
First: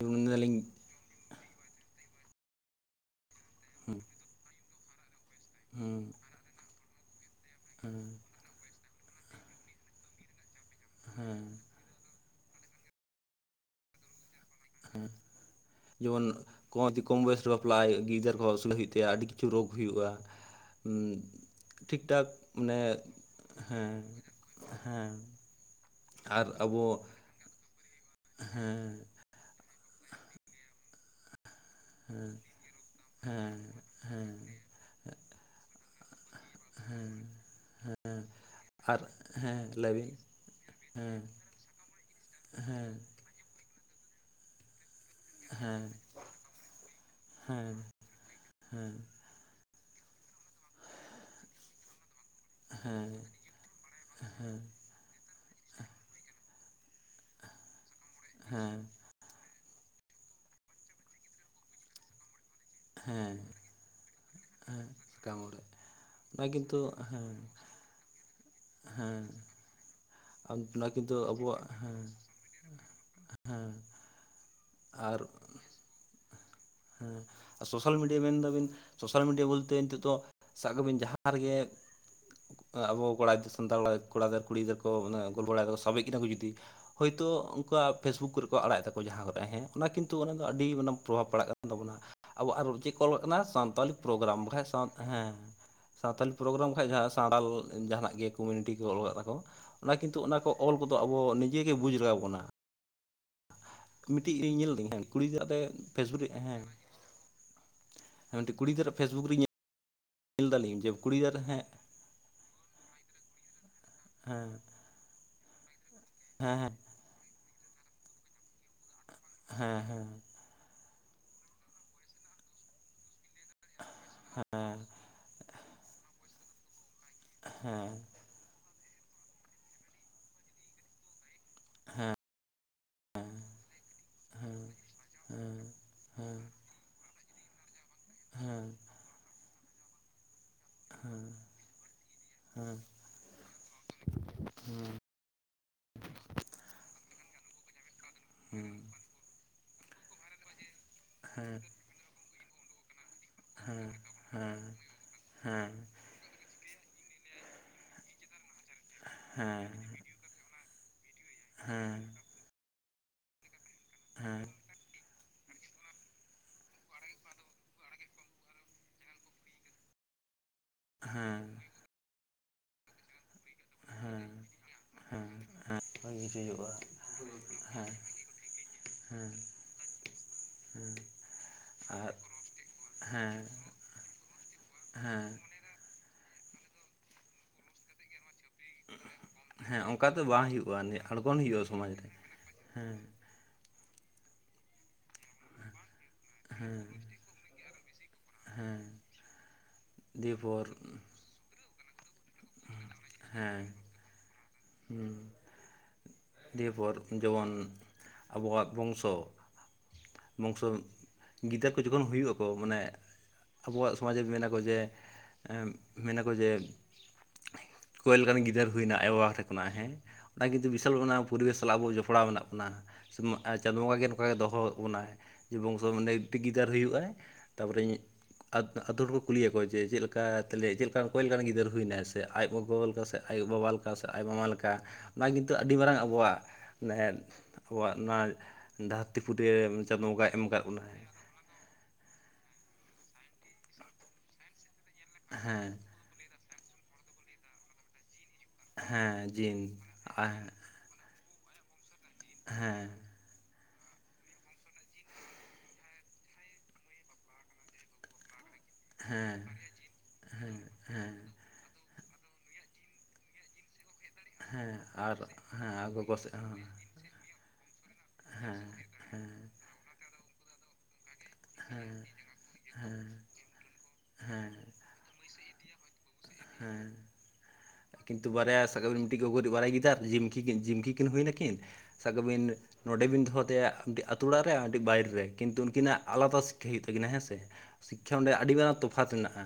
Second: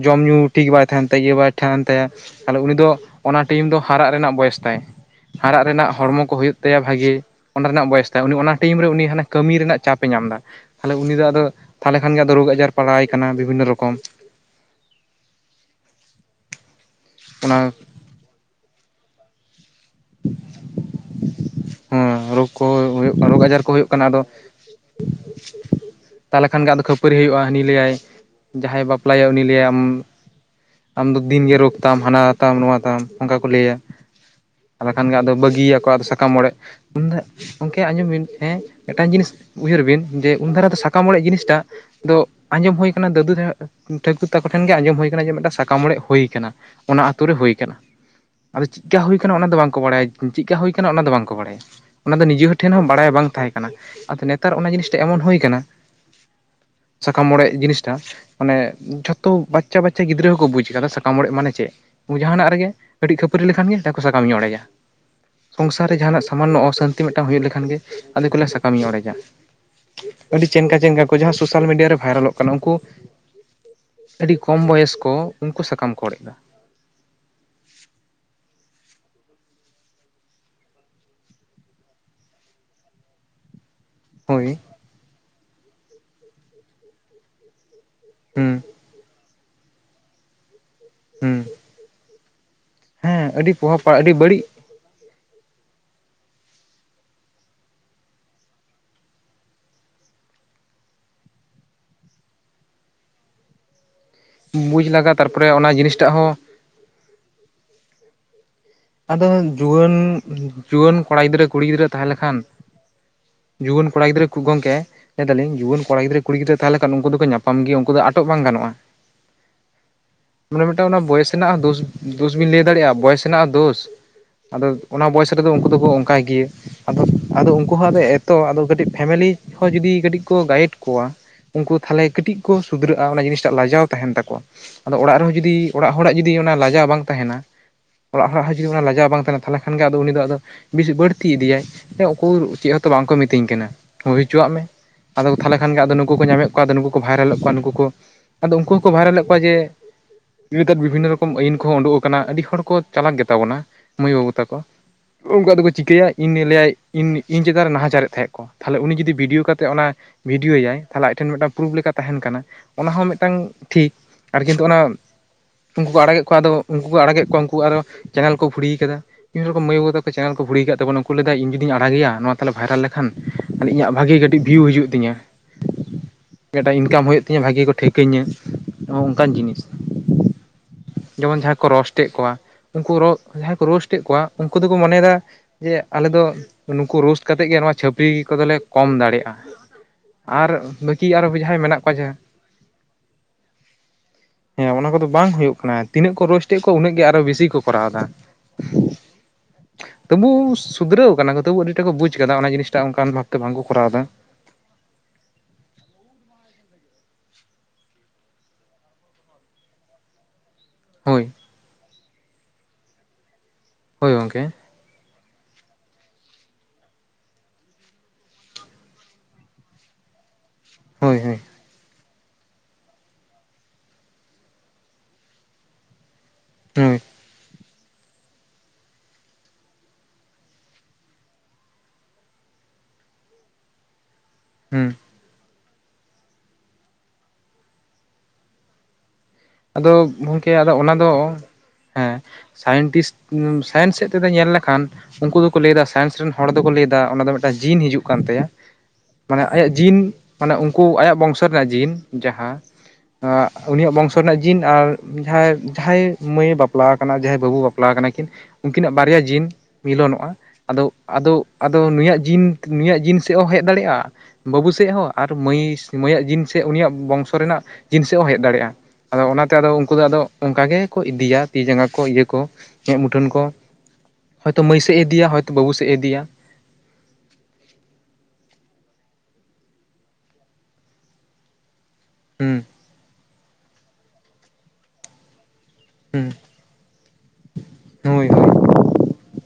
ᱦᱮᱸ ᱩᱱ ᱫᱚ ᱟᱞᱤᱧ ᱾ ᱛᱮᱜᱮ ᱵᱟᱭ ᱴᱷᱟᱶᱮᱱ ᱛᱟᱭᱟ ᱛᱟᱦᱚᱞᱮ ᱩᱱᱤ ᱫᱚ ᱚᱱᱟ ᱴᱟᱭᱤᱢ ᱫᱚ ᱦᱩᱸ ᱦᱟᱨᱟᱜ ᱨᱮᱱᱟᱜ ᱵᱚᱭᱮᱥ ᱛᱟᱭ ᱾ ᱦᱟᱨᱟᱜ ᱨᱮᱱᱟᱜ ᱦᱩᱸ ᱦᱚᱲᱢᱚ ᱠᱚ ᱦᱩᱭᱩᱜ ᱛᱟᱭᱟ ᱵᱷᱟᱜᱤ ᱚᱱᱟ ᱨᱮᱱᱟᱜ ᱦᱮᱸ ᱵᱚᱭᱮᱥ ᱛᱟᱭᱟ ᱩᱱᱤ ᱚᱱᱟ ᱴᱤᱢ ᱨᱮ ᱩᱱᱤ ᱦᱟᱱᱟ ᱠᱟᱹᱢᱤ ᱨᱮᱱᱟᱜ ᱪᱟᱯᱮ ᱧᱟᱢ ᱮᱫᱟ ᱛᱟᱦᱚᱞᱮ ᱩᱱᱤ ᱫᱚ ᱦᱮᱸ ᱟᱫᱚ ᱛᱟᱦᱚᱞᱮ ᱠᱷᱟᱱ ᱜᱮ ᱟᱫᱚ ᱨᱳᱜᱽ ᱟᱡᱟᱨ ᱯᱟᱲᱟᱣᱟᱭ ᱠᱟᱱᱟ ᱵᱤᱵᱷᱤᱱᱱᱚ ᱨᱚᱠᱚᱢ᱾ ᱦᱮᱸ ᱡᱮᱢᱚᱱ ᱠᱚ ᱠᱚᱢ ᱵᱚᱭᱮᱥ ᱨᱮ ᱚᱱᱟ ᱵᱟᱯᱞᱟᱜ ᱟᱭ ᱜᱤᱫᱟᱹᱨ ᱠᱚ ᱟᱥᱩᱞ ᱞᱟᱜᱤᱜ᱾ ᱛᱮᱭᱟᱜ ᱟᱹᱰᱤ ᱠᱤᱪᱷᱩ ᱨᱳᱜᱽ ᱦᱩᱭᱩᱜᱼᱟ ᱩ ᱦᱮᱸ ᱴᱷᱤᱠᱴᱷᱟᱠ ᱨᱳᱜᱽ ᱢᱟᱱᱮ ᱠᱚ ᱦᱩᱭᱩᱜ ᱨᱳᱜᱽ ᱟᱡᱟᱨ ᱠᱚ ᱦᱩᱭᱩᱜ ᱦᱮᱸ ᱠᱟᱱᱟ ᱟᱫᱚ ᱦᱮᱸ ᱟᱨ ᱛᱟᱦᱚᱞᱮ ᱠᱷᱟᱱ ᱜᱮ ᱟᱵᱚ ᱟᱫᱚ ᱠᱷᱟᱹᱯᱟᱹᱨᱤ ᱦᱩᱭᱩᱜᱼᱟ ᱦᱟᱹᱱᱤ ᱞᱟᱹᱭᱟᱭ ᱡᱟᱦᱟᱸᱭ ᱦᱮᱸ ᱵᱟᱯᱞᱟᱭᱟ ᱩᱱᱤ ᱞᱟᱹᱭ ᱟᱢ ᱟᱢᱫᱚ ᱫᱤᱱᱜᱮ ᱨᱳᱜᱽ ᱛᱟᱢ ᱦᱟᱱᱟ ᱦᱮᱸ ᱛᱟᱢ ᱱᱚᱣᱟ ᱛᱟᱢ ᱚᱱᱠᱟ ᱠᱚ ᱦᱮᱸ ᱞᱟᱹᱭᱟ᱾ ᱦᱮᱸ ᱛᱟᱦᱮᱞᱮ ᱠᱷᱟᱱᱜ ᱜᱮ ᱟᱫᱚ ᱵᱟᱹᱜᱤ ᱭᱟᱠᱚᱣᱟ ᱟᱫᱚ ᱥᱟᱠᱟᱢ ᱚᱲᱮᱡ ᱾ ᱦᱮᱸ ᱜᱚᱝᱠᱮ ᱟᱸᱡᱚᱢ ᱵᱤᱱ ᱦᱮᱸ ᱢᱤᱫᱴᱟᱱ ᱡᱤᱱᱤᱥ ᱦᱮᱸ ᱩᱭᱦᱟᱹᱨ ᱞᱟᱹᱭ ᱵᱤᱱ ᱡᱮ ᱩᱱ ᱫᱷᱟᱨᱟ ᱫᱚ ᱥᱟᱠᱟᱢ ᱚᱲᱮᱡ ᱦᱮᱸ ᱡᱤᱱᱤᱥ ᱴᱟᱜ ᱫᱚ ᱟᱸᱡᱚᱢ ᱦᱮᱸ ᱦᱩᱭᱩ ᱠᱟᱱᱟ ᱫᱟᱫᱩ ᱴᱟᱠᱩ ᱛᱟᱠᱚ ᱴᱷᱮᱱ ᱜᱮ ᱟᱸᱡᱚᱢ ᱦᱩᱭ ᱟᱠᱟᱱᱟ ᱡᱮ ᱢᱤᱫᱴᱟᱝ ᱥᱟᱠᱟ ᱦᱮᱸ ᱚᱲᱮᱡ ᱦᱩᱭ ᱠᱟᱱᱟ ᱚᱱᱟ ᱟᱛᱳ ᱨᱮ ᱦᱩᱭ ᱠᱟᱱᱟ᱾ ᱦᱮᱸ ᱟᱫᱚ ᱦᱮᱸ ᱪᱮᱫᱮᱠᱟ ᱦᱩᱭ ᱠᱟᱱᱟ ᱚᱱᱟ ᱫᱚ ᱵᱟᱝᱠᱚ ᱵᱟᱲᱟᱭᱟ᱾ ᱪᱤᱜᱠᱟ ᱦᱩᱭᱩ ᱠᱟᱱᱟ ᱚᱱᱟ ᱫᱚ ᱵᱟᱝᱠᱚ ᱵᱟᱲᱟᱭᱟ ᱚᱱᱟ ᱫᱚ ᱱᱤᱡᱮ ᱦᱚᱲ ᱴᱷᱮᱱ ᱦᱚᱸ ᱵᱟᱲᱟᱭ ᱦᱮᱸ ᱵᱟᱝ ᱛᱟᱦᱮᱸ ᱠᱟᱱᱟ ᱟᱫᱚ ᱱᱮᱛᱟᱨ ᱚᱱᱟ ᱡᱤᱱᱤᱥ ᱛᱮ ᱮᱢᱚᱱ ᱦᱩᱭ ᱠᱟᱱᱟ ᱥᱟᱠᱟᱢ ᱚᱲᱮ ᱡᱤᱱᱤᱥᱴᱟ ᱢᱟᱱᱮ ᱦᱮᱸ ᱡᱷᱚᱛᱚ ᱪᱟ ᱵᱟᱪᱪᱟ ᱜᱤᱫᱽᱨᱟᱹ ᱦᱚ ᱠᱚ ᱵᱩᱡᱽ ᱠᱟᱫᱟ ᱥᱟᱠᱟᱢ ᱚᱲᱮᱡ ᱢᱟᱱᱮ ᱪᱮᱫ ᱡᱟᱦᱟᱱᱟᱜ ᱨᱮᱜᱮ ᱠᱟᱹᱴᱤᱡ ᱦᱮᱸ ᱠᱷᱟᱹᱯᱟᱹᱨᱤ ᱞᱮᱠᱷᱟᱱ ᱜᱮ ᱞᱟᱹᱭ ᱟᱠᱚ ᱥᱟᱠᱟᱢ ᱤᱧ ᱚᱲᱮᱡᱟ᱾ ᱦᱮᱸ ᱥᱟᱠᱟᱢ ᱚᱲᱮᱡ ᱥᱚᱝᱥᱟᱨ ᱨᱮ ᱡᱟᱦᱟᱱᱟᱜ ᱱᱚᱣᱟ ᱥᱟᱢᱟᱱᱱᱚ ᱠᱤᱱᱛᱩ ᱚᱥᱟᱱᱛᱤ ᱢᱤᱫᱴᱟᱝ ᱦᱮᱸ ᱦᱩᱭᱩᱜ ᱞᱮᱠᱷᱟᱱ ᱜᱮ, ᱟᱫᱚ ᱠᱚ ᱞᱟᱹᱭᱟ ᱥᱟᱠᱟᱢ ᱤᱧ ᱚᱲᱮᱡᱟ ᱦᱮᱸ ᱾ ᱟᱹᱰᱤ ᱪᱮᱝᱠᱟ ᱱᱚᱣᱟ ᱪᱮᱝᱠᱟ ᱠᱚ ᱠᱤᱱᱛᱩ ᱡᱟᱦᱟᱸ ᱟᱵᱚᱣᱟᱜ ᱥᱳᱥᱟᱞ ᱢᱤᱰᱤᱭᱟ ᱨᱮ ᱦᱮᱸ ᱵᱷᱟᱭᱨᱟᱞᱚᱜ ᱠᱟᱱᱟ ᱩᱱᱠᱩ ᱟᱹᱰᱤ ᱠᱚᱢ ᱵᱚᱭᱚᱥ ᱠᱚ ᱟᱨ ᱩᱱᱠᱩ ᱥᱟᱠᱟᱢ ᱠᱚ ᱚᱲᱮᱡ ᱮᱫᱟ ᱾ ᱦᱮᱸ ᱟᱨ ᱥᱳᱥᱟᱞ ᱢᱤᱰᱤᱭᱟ ᱢᱮᱱ ᱮᱫᱟᱵᱤᱱ ᱥᱳᱥᱟᱞ ᱢᱤᱰᱤᱭᱟ ᱵᱚᱞᱛᱮ ᱱᱤᱛᱳᱜ ᱫᱚ ᱥᱟᱵ ᱠᱟᱜ ᱵᱤᱱ ᱡᱟᱦᱟᱸ ᱨᱮᱜᱮ ᱟᱵᱚ ᱠᱚᱲᱟ ᱥᱟᱱᱛᱟᱲ ᱠᱚᱲᱟ ᱜᱤᱫᱨᱟᱹ ᱦᱳᱭ ᱠᱩᱲᱤ ᱜᱤᱫᱽᱨᱟᱹ ᱠᱚ ᱚᱱᱟ ᱜᱚᱞ ᱵᱟᱲᱟᱭᱟ ᱠᱚ ᱥᱟᱵᱮᱜ ᱠᱤᱱᱟ ᱠᱚ ᱡᱩᱫᱤ ᱦᱳᱭ ᱛᱚ ᱩᱱᱠᱩᱣᱟᱜ ᱯᱷᱮᱥᱵᱩᱠ ᱠᱚᱨᱮ ᱠᱚ ᱦᱩᱸ ᱟᱲᱟᱜᱮᱫ ᱛᱟᱠᱚᱣᱟ ᱡᱟᱦᱟᱸ ᱠᱚᱨᱮ ᱦᱮᱸ ᱚᱱᱟ ᱠᱤᱱᱛᱩ ᱚᱱᱟ ᱫᱚ ᱟᱹᱰᱤ ᱢᱟᱱᱮ ᱯᱨᱚᱵᱷᱟᱵᱽ ᱦᱩᱸ ᱯᱟᱲᱟᱜ ᱠᱟᱱ ᱛᱟᱵᱚᱱᱟ ᱾ ᱟᱵᱚ ᱟᱨ ᱪᱮᱫ ᱚᱞ ᱠᱟᱝ ᱦᱮᱸ ᱠᱟᱱᱟ ᱟᱹᱰᱤ ᱯᱨᱚᱵᱷᱟᱵᱽ ᱥᱟᱱᱛᱟᱞᱤ ᱯᱟᱲᱟᱜ ᱟᱹᱰᱤ ᱯᱨᱳᱜᱨᱟᱢ ᱵᱟᱹᱲᱤᱡ ᱵᱟᱠᱷᱟᱡ ᱥᱟᱣ ᱦᱮᱸ ᱦᱮᱸ ᱥᱟᱱᱛᱟᱞᱤ ᱯᱨᱳᱜᱨᱟᱢ ᱵᱟᱠᱷᱡ ᱡᱟᱦᱟᱸ ᱥᱟᱛᱟᱞ ᱡᱟᱦᱱᱟᱜ ᱜᱮ ᱠᱚᱢᱤᱱᱤᱴᱤ ᱠᱚ ᱚᱞ ᱠᱟᱫ ᱛᱟᱠᱚ ᱚᱱᱟ ᱠᱤᱱᱛᱩ ᱚᱱᱟ ᱠᱚ ᱚᱞ ᱠᱚᱫᱚ ᱟᱵᱚ ᱱᱤᱡᱮᱜ ᱜᱮ ᱵᱩᱡᱽ ᱞᱟᱜᱟᱣ ᱟᱵᱚᱱᱟ ᱾ ᱢᱤᱫᱴᱤᱡ ᱤᱧ ᱧᱮᱞ ᱫᱟᱹᱧ ᱵᱩᱡᱽ ᱦᱮᱸ ᱞᱟᱜᱟ ᱠᱩᱲᱤ ᱛᱟᱨᱯᱚᱨᱮ ᱜᱤᱫᱽᱨᱟᱹ ᱮ ᱚᱱᱟ ᱡᱤᱱᱤᱥᱴᱟᱜ ᱯᱷᱮᱥᱵᱩᱠ ᱨᱮ ᱦᱚᱸ ᱦᱮ ᱦᱮ ᱢᱤᱫᱴᱮᱱ ᱠᱩᱲ ᱜᱤᱫᱽᱨᱟᱹ ᱯᱷᱮᱥᱵᱩᱠ ᱟᱫᱚ ᱨᱮᱧ ᱧᱮ ᱡᱩᱣᱟᱹᱱ ᱡᱩᱣᱟᱹᱱ ᱠᱚᱲᱟ ᱜᱤᱫᱽᱨᱟᱹ ᱦᱮᱸ ᱠᱩᱲᱤ ᱜᱤᱫᱽᱨᱟᱹ ᱛᱟᱦᱮᱸ ᱞᱮᱠᱷᱟᱱ, ᱡᱩᱣᱟᱹᱱ ᱠᱚᱲᱟ ᱜᱤᱫᱽᱨᱟᱹ ᱦᱮᱸ ᱜᱚᱝᱠᱮ ᱞᱟᱹᱭ ᱮᱫᱟᱞᱤᱧ ᱡᱩᱣᱟᱹᱱ ᱠᱚᱲᱟ ᱜᱤᱫᱽᱨᱟᱹ ᱠᱩᱲᱤ ᱜᱤᱫᱽᱨᱟᱹ ᱦᱮᱸ ᱛᱟᱦᱮᱸ ᱠᱟᱱ ᱩᱱᱠᱩ ᱫᱚᱠᱚ ᱧᱟᱯᱟᱢ ᱜᱮᱭᱟ ᱩᱱᱠᱩ ᱫᱚ ᱟᱴᱚᱜ ᱵᱟᱝ ᱜᱟᱱᱚᱜᱼᱟ ᱾ ᱦᱮᱸ ᱦᱮᱸ ᱢᱟᱱᱮ ᱢᱤᱫᱴᱟᱝ ᱚᱱᱟ ᱵᱚᱭᱮᱥ ᱨᱮᱱᱟᱜ ᱦᱚᱸ ᱫᱳᱥ ᱫᱳᱥ ᱵᱤᱱ ᱞᱟᱹᱭ ᱫᱟᱲᱮᱭᱟᱜᱼᱟ ᱾ ᱵᱚᱭᱮᱥ ᱨᱮᱱᱟᱜ ᱫᱳ ᱟᱫᱚ ᱚᱱᱟ ᱵᱚᱭᱮᱥ ᱨᱮᱫᱚ ᱩᱱᱠᱩ ᱫᱚᱠᱚ ᱚᱱᱠᱟᱭ ᱜᱮᱭᱟ᱾ ᱟᱫᱚ ᱟᱫᱚ ᱩᱱᱠᱩ ᱦᱚ ᱦᱮᱸ ᱮᱯ ᱛᱚ ᱟᱫᱚ ᱠᱟᱹᱴᱤᱡ ᱯᱷᱮᱢᱮᱞᱤ ᱦᱚᱸ ᱡᱩᱫᱤ ᱠᱟᱴᱤᱡ ᱜᱟᱭᱤᱰ ᱠᱚᱣᱟ, ᱩᱱᱠᱩ ᱛᱟᱦᱚᱞᱮ ᱠᱟᱹᱴᱤᱡ ᱠᱳ ᱥᱩᱫᱷᱨᱟᱹᱜᱼᱟ ᱚᱱᱟ ᱡᱤᱱᱤᱥᱴᱟᱜ ᱞᱟᱡᱟᱣ ᱛᱟᱦᱮᱱ ᱛᱟᱠᱚᱣᱟ᱾ ᱦᱮᱸ ᱟᱫᱚ ᱚᱲᱟᱜ ᱨᱮᱦᱚᱸ ᱡᱩᱫᱤ ᱦᱮᱸ ᱚᱲᱟᱜ ᱦᱚᱲᱟᱜ ᱦᱚ ᱡᱩᱫᱤ ᱦᱮᱸ ᱚᱱᱟ ᱞᱟᱡᱟᱣ ᱵᱟᱝ ᱛᱟᱦᱮᱱᱟ ᱚᱲᱟᱜ ᱦᱚᱲᱟᱜ ᱦᱚᱸ ᱡᱩᱫᱤ ᱦᱮᱸ ᱚᱱᱟ ᱞᱟᱡᱟᱣ ᱵᱟᱝ ᱛᱟᱦᱮᱱᱟ, ᱛᱟᱦᱚᱞᱮ ᱠᱷᱟᱱ ᱜᱮ ᱟᱫᱚ ᱩᱱᱤ ᱫᱚ ᱟᱫᱚ ᱵᱤᱥᱤ ᱵᱟᱹᱲᱛᱤ ᱤᱫᱤᱭᱟᱭ ᱩᱠᱩᱨ ᱪᱮᱫ ᱦᱮᱸ ᱦᱚᱸᱛᱚ ᱵᱟᱝᱠᱚ ᱢᱤᱛᱟᱹᱧ ᱠᱟᱱᱟ ᱦᱩᱭ ᱪᱚᱣᱟᱜ ᱢᱮ᱾ ᱟᱫᱚ ᱛᱟᱦᱚᱞᱮ ᱠᱷᱟᱱ ᱜᱮ ᱟᱫᱚ ᱱᱩᱠᱩ ᱠᱚ ᱧᱟᱢᱮᱫ ᱠᱚᱣᱟ ᱟᱫᱚ ᱱᱩᱠᱩ ᱠᱚ ᱵᱷᱟᱭᱨᱟᱞᱮᱫ ᱠᱚᱣᱟ ᱱᱩᱠᱩ ᱠᱚ ᱟᱫᱚ ᱩᱱᱠᱩ ᱦᱮᱸ ᱦᱚᱸᱠᱚ ᱵᱷᱟᱭᱨᱟᱞᱮᱫ ᱠᱚᱣᱟ ᱡᱮ ᱵᱤᱵᱤᱛᱟᱨ ᱵᱤᱵᱷᱤᱱᱱᱚ ᱨᱚᱠᱚᱢ ᱟᱹᱭᱤᱱ ᱦᱮᱸ ᱠᱚ ᱩᱰᱩᱠ ᱠᱟᱱᱟ ᱾ ᱟᱹᱰᱤ ᱦᱚᱲ ᱠᱚ ᱪᱟᱞᱟᱠ ᱜᱮᱛ ᱛᱟᱵᱚᱱᱟ ᱦᱮᱸ ᱢᱟᱹᱭ ᱵᱟᱹᱵᱩ ᱛᱟᱠᱚ ᱾ ᱩᱱᱠᱩ ᱟᱫᱚ ᱠᱚ ᱦᱮᱸ ᱪᱤᱠᱟᱹᱭᱟ ᱤᱧ ᱫᱩᱧ ᱞᱟᱹᱭᱟᱭ ᱤᱧ ᱤᱧ ᱪᱮᱛᱟᱱ ᱨᱮ ᱱᱟᱦᱟᱪᱟᱨᱮᱫ ᱛᱟᱦᱮᱸᱫ ᱠᱚ᱾ ᱛᱟᱦᱞᱚᱞᱮ ᱩᱱᱤ ᱡᱩᱫᱤ ᱵᱷᱤᱰᱭᱳ ᱦᱮᱸ ᱠᱟᱛᱮᱫ ᱚᱱᱟ ᱵᱷᱤᱰᱭᱳᱟᱭ ᱛᱟᱦᱞᱮ ᱟᱡ ᱴᱮᱱ ᱢᱤᱫᱴᱟᱝ ᱯᱨᱩᱯᱷ ᱞᱮᱠᱟ ᱦᱮᱸ ᱛᱟᱦᱮᱱ ᱠᱟᱱᱟ᱾ ᱚᱱᱟ ᱦᱚᱸ ᱢᱤᱫᱴᱟᱝ ᱴᱷᱤᱠ ᱟᱨ ᱦᱮᱸ ᱠᱤᱱᱛᱩ ᱚᱱᱟ ᱩᱱᱠᱩ ᱠᱚ ᱟᱲᱟᱜᱮᱫ ᱠᱚᱣᱟ ᱟᱫᱚ ᱩᱱᱠᱩ ᱠᱚ ᱟᱲᱟᱜᱮᱫ ᱠᱚᱣᱟ ᱩᱱᱠᱩ ᱟᱨᱚ ᱪᱮᱱᱮᱞ ᱠᱚ ᱵᱷᱩᱲᱤᱭ ᱠᱟᱫᱟ᱾ ᱵᱤᱵᱷᱱᱱᱚ ᱨᱚᱠᱚᱢ ᱢᱟᱹᱭ ᱵᱟᱹᱵᱟ ᱛᱟᱠᱚ ᱪᱮᱱᱮᱞ ᱠᱚ ᱵᱷᱩᱲᱤᱭ ᱠᱟᱫ ᱛᱟᱵᱚᱱᱟ ᱱᱟᱠᱩ ᱞᱟᱹᱭᱫᱟ ᱦᱮᱸ ᱤᱧ ᱡᱩᱫᱤᱧ ᱟᱲᱟᱜᱮᱭᱟ, ᱱᱚᱣᱟ ᱛᱟᱦᱚᱞᱮ ᱵᱷᱟᱭᱨᱟᱞ ᱞᱮᱠᱷᱟᱱ ᱢᱟᱱᱮ ᱤᱧᱟᱹᱜ ᱵᱷᱟᱜᱮ ᱦᱮᱸ ᱠᱟᱹᱴᱤᱡ ᱵᱷᱤᱭᱩ ᱦᱤᱡᱩᱜ ᱛᱤᱧᱟ᱾ ᱜᱤᱡᱩᱜᱚᱜᱼᱟ ᱢᱤᱫᱴᱟᱝ ᱤᱱᱠᱟᱢ ᱦᱩᱭᱩᱜ ᱛᱤᱧᱟ ᱵᱷᱟᱹᱜᱮ ᱠᱚ ᱦᱮᱸ ᱴᱷᱟᱹᱤᱠᱟᱹᱧᱟᱹ ᱱᱚᱜ-ᱚᱱᱚᱝᱠᱟᱱ ᱦᱮᱸ ᱡᱤᱱᱤᱥ᱾ ᱦᱮᱸ ᱡᱮᱢᱚᱱ ᱡᱟᱦᱟᱸᱭ ᱠᱚ ᱨᱚᱥᱴᱮᱫ ᱟᱨ ᱠᱚᱣᱟ᱾ ᱩᱱᱠᱩ ᱨᱚ ᱦᱮᱸ ᱡᱟᱦᱟᱸ ᱠᱚ ᱨᱳᱥᱴᱮᱫ ᱠᱚᱣᱟ ᱩᱱᱠᱩ ᱫᱚᱠᱚ ᱢᱚᱱᱮᱭᱫᱟ ᱦᱮᱸ ᱡᱮ ᱟᱞᱮ ᱫᱚ ᱱᱩᱠᱩ ᱨᱳᱥᱴ ᱠᱟᱛᱮᱜ ᱜᱮ ᱱᱚᱣᱟ ᱪᱷᱟᱹᱯ ᱨᱤ ᱠᱚᱫᱚ ᱞᱮ ᱠᱚᱢ ᱫᱟᱲᱮᱭᱟᱜᱼᱟ᱾ ᱦᱮᱸ ᱚᱱᱠᱟ ᱫᱚ ᱵᱟᱝ ᱟᱨ ᱦᱩᱭᱩᱜᱼᱟ ᱵᱟᱠᱤ ᱟᱨᱚ ᱠᱚ ᱟᱬᱜᱚᱱ ᱡᱟᱦᱟᱸᱭ ᱦᱩᱭᱩᱜᱼᱟ ᱢᱮᱱᱟᱜ ᱥᱚᱢᱟᱡᱽ ᱠᱚᱣᱟ ᱨᱮ ᱡᱟᱦᱟᱭ᱾ ᱦᱮᱸ᱾ ᱦᱮᱸ ᱚᱱᱟ ᱠᱚᱫᱚ ᱵᱟᱝ ᱦᱩᱭᱩᱜ ᱠᱟᱱᱟ, ᱛᱤᱱᱟᱹᱜ ᱠᱚ ᱨᱳᱥᱴ ᱮᱫ ᱠᱚᱣᱟ ᱩᱱᱟᱹᱜ ᱜᱮ ᱟᱨᱚ ᱵᱤᱥᱤ ᱠᱚ ᱠᱚᱨᱟᱣᱫᱟ᱾ ᱛᱩᱵᱩ ᱫᱤᱭᱮᱯᱚᱨ ᱥᱩᱫᱷᱨᱟᱹᱣ ᱠᱟᱱᱟ ᱠᱚ ᱛᱩᱵᱩ ᱟᱹᱰᱤ ᱴᱟ ᱠᱚ ᱵᱩᱡ ᱠᱟᱫᱟ ᱚᱱᱟ ᱡᱤᱱᱤᱥ ᱴᱟᱜ ᱚᱱᱠᱟᱱ ᱵᱷᱟᱵᱽ ᱛᱮ ᱵᱟᱝ ᱠᱚᱨᱟᱣᱫᱟ᱾ ᱦᱮᱸ᱾ ᱫᱤᱭᱮᱯᱚᱨ ᱡᱮᱢᱚᱱ ᱟᱵᱚᱣᱟᱜ ᱵᱚᱝᱥᱚ, ᱵᱚᱝᱥᱚ ᱦᱳᱭ᱾ ᱜᱤᱫᱽᱟᱹᱨ ᱠᱚ ᱡᱚᱠᱷᱚᱱ ᱦᱩᱭᱩᱜ ᱟᱠᱚ, ᱢᱟᱱᱮ ᱟᱵᱚᱣᱟᱜ ᱦᱳᱭ ᱥᱚᱢᱟᱡᱽ ᱨᱮ ᱢᱮᱱ ᱜᱚᱝᱠᱮ ᱟᱠᱚ ᱡᱮ ᱮᱸ, ᱢᱮᱱ ᱟᱠᱚ ᱡᱮ ᱚᱠᱚᱭ ᱞᱮᱠᱟᱱ ᱜᱤᱫᱟᱹᱨ ᱦᱩᱭᱱᱟ ᱟᱭᱳ ᱵᱟᱵᱟ ᱴᱷᱮᱡ ᱠᱷᱚᱱᱟᱜ ᱦᱮᱸ, ᱚᱱᱟ ᱠᱤᱱᱛᱩ ᱵᱤᱥᱟᱞ ᱦᱳᱭ ᱚᱱᱟ ᱦᱳᱭ ᱯᱚᱨᱤᱵᱮᱥ ᱥᱟᱞᱟᱜ ᱟᱵᱚ ᱡᱚᱯᱲᱟᱣ ᱢᱮᱱᱟᱜ ᱵᱚᱱᱟ᱾ ᱥᱮ ᱢᱟ ᱮ ᱪᱟᱸᱫᱳ ᱵᱚᱸᱜᱟ ᱜᱮ ᱱᱚᱝᱠᱟᱭ ᱜᱮ ᱱᱚᱠᱟᱭ ᱫᱚᱦᱚ ᱠᱟᱫ ᱵᱚᱱᱟᱭ ᱡᱮ ᱵᱚᱝᱥᱚ ᱢᱟᱱᱮ ᱴᱤ ᱜᱤᱫᱟᱹᱨ ᱦᱳᱭ ᱦᱩᱭᱩᱜ-ᱟᱭ᱾ ᱛᱟᱯᱚᱨᱮ ᱟᱛ ᱟᱛᱳ ᱦᱚᱲ ᱠᱚ ᱠᱩᱞᱤᱭᱟᱠᱚ ᱡᱮ ᱪᱮᱫ ᱞᱮᱠᱟ ᱛᱟᱦᱞᱮ ᱪᱮᱫ ᱞᱮᱠᱟ ᱚᱠᱚᱭ ᱞᱮᱠᱟᱱ ᱜᱤᱫᱟᱹᱨ ᱦᱩᱭᱱᱟᱭ ᱥᱮ ᱟᱡ ᱜᱚᱜᱚ ᱞᱮᱠᱟ ᱥᱮ ᱟᱡ ᱵᱟᱵᱟ ᱞᱮᱠᱟ ᱥᱮ ᱟᱡ ᱢᱟᱢᱟ ᱞᱮᱠᱟ? ᱠᱟ ᱦᱩᱸ ᱵᱟᱝ ᱠᱤᱱᱛᱩ ᱟᱹᱰᱤ ᱢᱟᱨᱟᱝ ᱟᱵᱚᱣᱟ ᱟᱵᱚᱣᱟᱜ ᱱᱚᱣᱟ ᱫᱷᱟ ᱛᱤ ᱯᱷᱩᱴᱮ ᱪᱟᱸᱫᱳ ᱟᱫᱚ ᱵᱚᱸᱜᱟᱭ ᱮᱢ ᱜᱚᱝᱠᱮ ᱟᱠᱟᱫ ᱟᱫᱚ ᱚᱱᱟ ᱵᱚᱱᱟᱭ᱾ ᱫᱚ ᱦᱮᱸ ᱥᱟᱭᱮᱱᱴᱤᱥᱴ ᱥᱟᱭᱮᱱᱥ ᱥᱮᱫ ᱛᱮᱫᱚ ᱧᱮᱞ ᱞᱮᱠᱷᱟᱱ ᱩᱱᱠᱩ ᱫᱚᱠᱚ ᱦᱮᱸ ᱞᱟᱹᱭᱮᱫᱴᱫᱟ ᱥᱟᱭᱮᱱᱥ ᱨᱮᱱ ᱦᱚᱲ ᱫᱚᱠᱚ ᱞᱟᱹᱭᱫᱟ ᱚᱱᱟ ᱫᱚ ᱢᱤᱫᱴᱮᱱ ᱡᱤᱱ ᱦᱤᱡᱩᱜ ᱠᱟᱱ ᱛᱟᱭᱟ᱾ ᱢᱟᱱᱮ ᱟᱭᱟᱜ ᱡᱤᱱ ᱦᱮᱸ ᱢᱟᱱᱮ ᱩᱝ ᱠᱩ ᱟᱭᱟᱜ ᱵᱚᱝᱥᱚ ᱨᱮᱱᱟᱜ ᱡᱤᱱ ᱡᱟᱦᱟᱸ ᱦᱮᱸ ᱟ ᱩᱱᱤᱭᱟᱜ ᱵᱚᱝᱥᱚ ᱠᱚᱨᱮᱱᱟᱜ ᱡᱤᱱ ᱟᱨ ᱡᱟᱦᱟᱸᱭ ᱡᱟᱦᱟᱸᱭ ᱢᱟᱹᱭ ᱵᱟᱯᱞᱟ ᱠᱟᱱᱟ ᱡᱟᱦᱟᱸᱭ ᱵᱟᱹᱵᱩ ᱵᱟᱯᱞᱟ ᱠᱟᱱᱟ ᱠᱤᱱ ᱩᱱᱠᱤᱱᱟᱜ ᱵᱟᱨᱭᱟ ᱦᱮᱸ ᱡᱤᱱ ᱢᱤᱞᱚᱱᱚᱜ-ᱟ ᱦᱮᱸ ᱟᱫᱚ ᱦᱮᱸ ᱟᱫᱚ ᱟᱫᱚ ᱱᱩᱭᱟᱜ ᱡᱤᱱ ᱱᱩᱭᱟᱜ ᱡᱤᱱ ᱥᱮᱫ ᱦᱚᱸ ᱦᱮᱡ ᱫᱟᱲᱮᱭᱟᱜ-ᱟ ᱵᱟᱹᱵᱩ ᱦᱮᱸ ᱥᱮᱫ ᱦᱚᱸ ᱟᱨ ᱦᱮᱸ ᱢᱟᱹᱭ ᱟᱨ ᱜᱚᱜᱚ ᱢᱟᱹᱭᱟᱜ ᱡᱤᱱ ᱦᱚᱸ ᱥᱮᱫ ᱩᱱᱤᱭᱟᱜ ᱵᱚᱝᱥᱚ ᱨᱮᱱᱟᱜ ᱡᱤᱱᱤᱥᱮᱜ ᱦᱚᱸ ᱦᱮᱡ ᱦᱮᱸ ᱫᱟᱲᱮᱜ-ᱟ, ᱟᱫᱚ ᱦᱮᱸ ᱚᱱᱟᱛᱮ ᱟᱫᱚ ᱩᱱᱠᱩ ᱫᱚ ᱟᱫᱚ ᱚᱱᱠᱟ ᱜᱮ ᱠᱚ ᱤᱫᱤᱭᱟ ᱛᱤ ᱡᱟᱸᱜᱟ ᱦᱮᱸ ᱠᱚ ᱤᱭᱟᱹ ᱠᱚ ᱢᱮᱫ ᱢᱩᱴᱷᱟᱹᱱ ᱠᱚ᱾ ᱦᱚᱭᱛᱳ ᱢᱟᱹᱭ ᱥᱮᱡ-ᱮ ᱤᱫᱤᱭᱟ ᱦᱚᱭᱛᱚ ᱵᱵᱩ ᱥᱮᱡ ᱤᱫᱤᱭᱟ᱾ ᱦᱮᱸ᱾ ᱠᱤᱱᱛᱩ ᱵᱟᱨᱭᱟ ᱥᱟᱜ ᱵᱤᱱ ᱢᱤᱫᱴᱤᱡ ᱜᱚᱜᱚ ᱨᱤᱡ ᱵᱟᱨᱟᱭᱟ ᱜᱤᱫᱟᱹᱨ ᱡᱤᱢᱠᱤ ᱠᱤᱱ ᱡᱤᱢᱠᱤᱱ ᱦᱩᱭᱱᱟᱠᱤᱱ ᱥᱟᱜ ᱵᱤᱱ ᱦᱩᱸ ᱱᱚᱸᱰᱮ ᱵᱤᱱ ᱫᱚᱦᱚ ᱛᱮᱭᱟ ᱢᱤᱫᱴ ᱟᱹᱛᱩ ᱚᱲᱟᱜ ᱨᱮ ᱟᱨ ᱢᱤᱫᱴᱤᱡ ᱵᱟᱭᱨᱮ ᱨᱮ᱾ ᱠᱤᱱᱛᱩ ᱩᱱᱠᱤᱱᱟᱜ ᱦᱩᱸ ᱟᱞᱟᱫᱟ ᱫᱷᱤ ᱦᱩᱭᱩᱜ ᱛᱟᱹᱠᱤᱱᱟ ᱦᱮᱸ ᱥᱮ ᱥᱤᱠᱠᱷᱟ ᱦᱳᱭ ᱚᱸᱰᱮ ᱦᱳᱭ ᱟᱹᱰᱤ ᱢᱟᱨᱟᱝ ᱛᱚᱯᱷᱟᱛ ᱢᱮᱱᱟᱜ-ᱟ᱾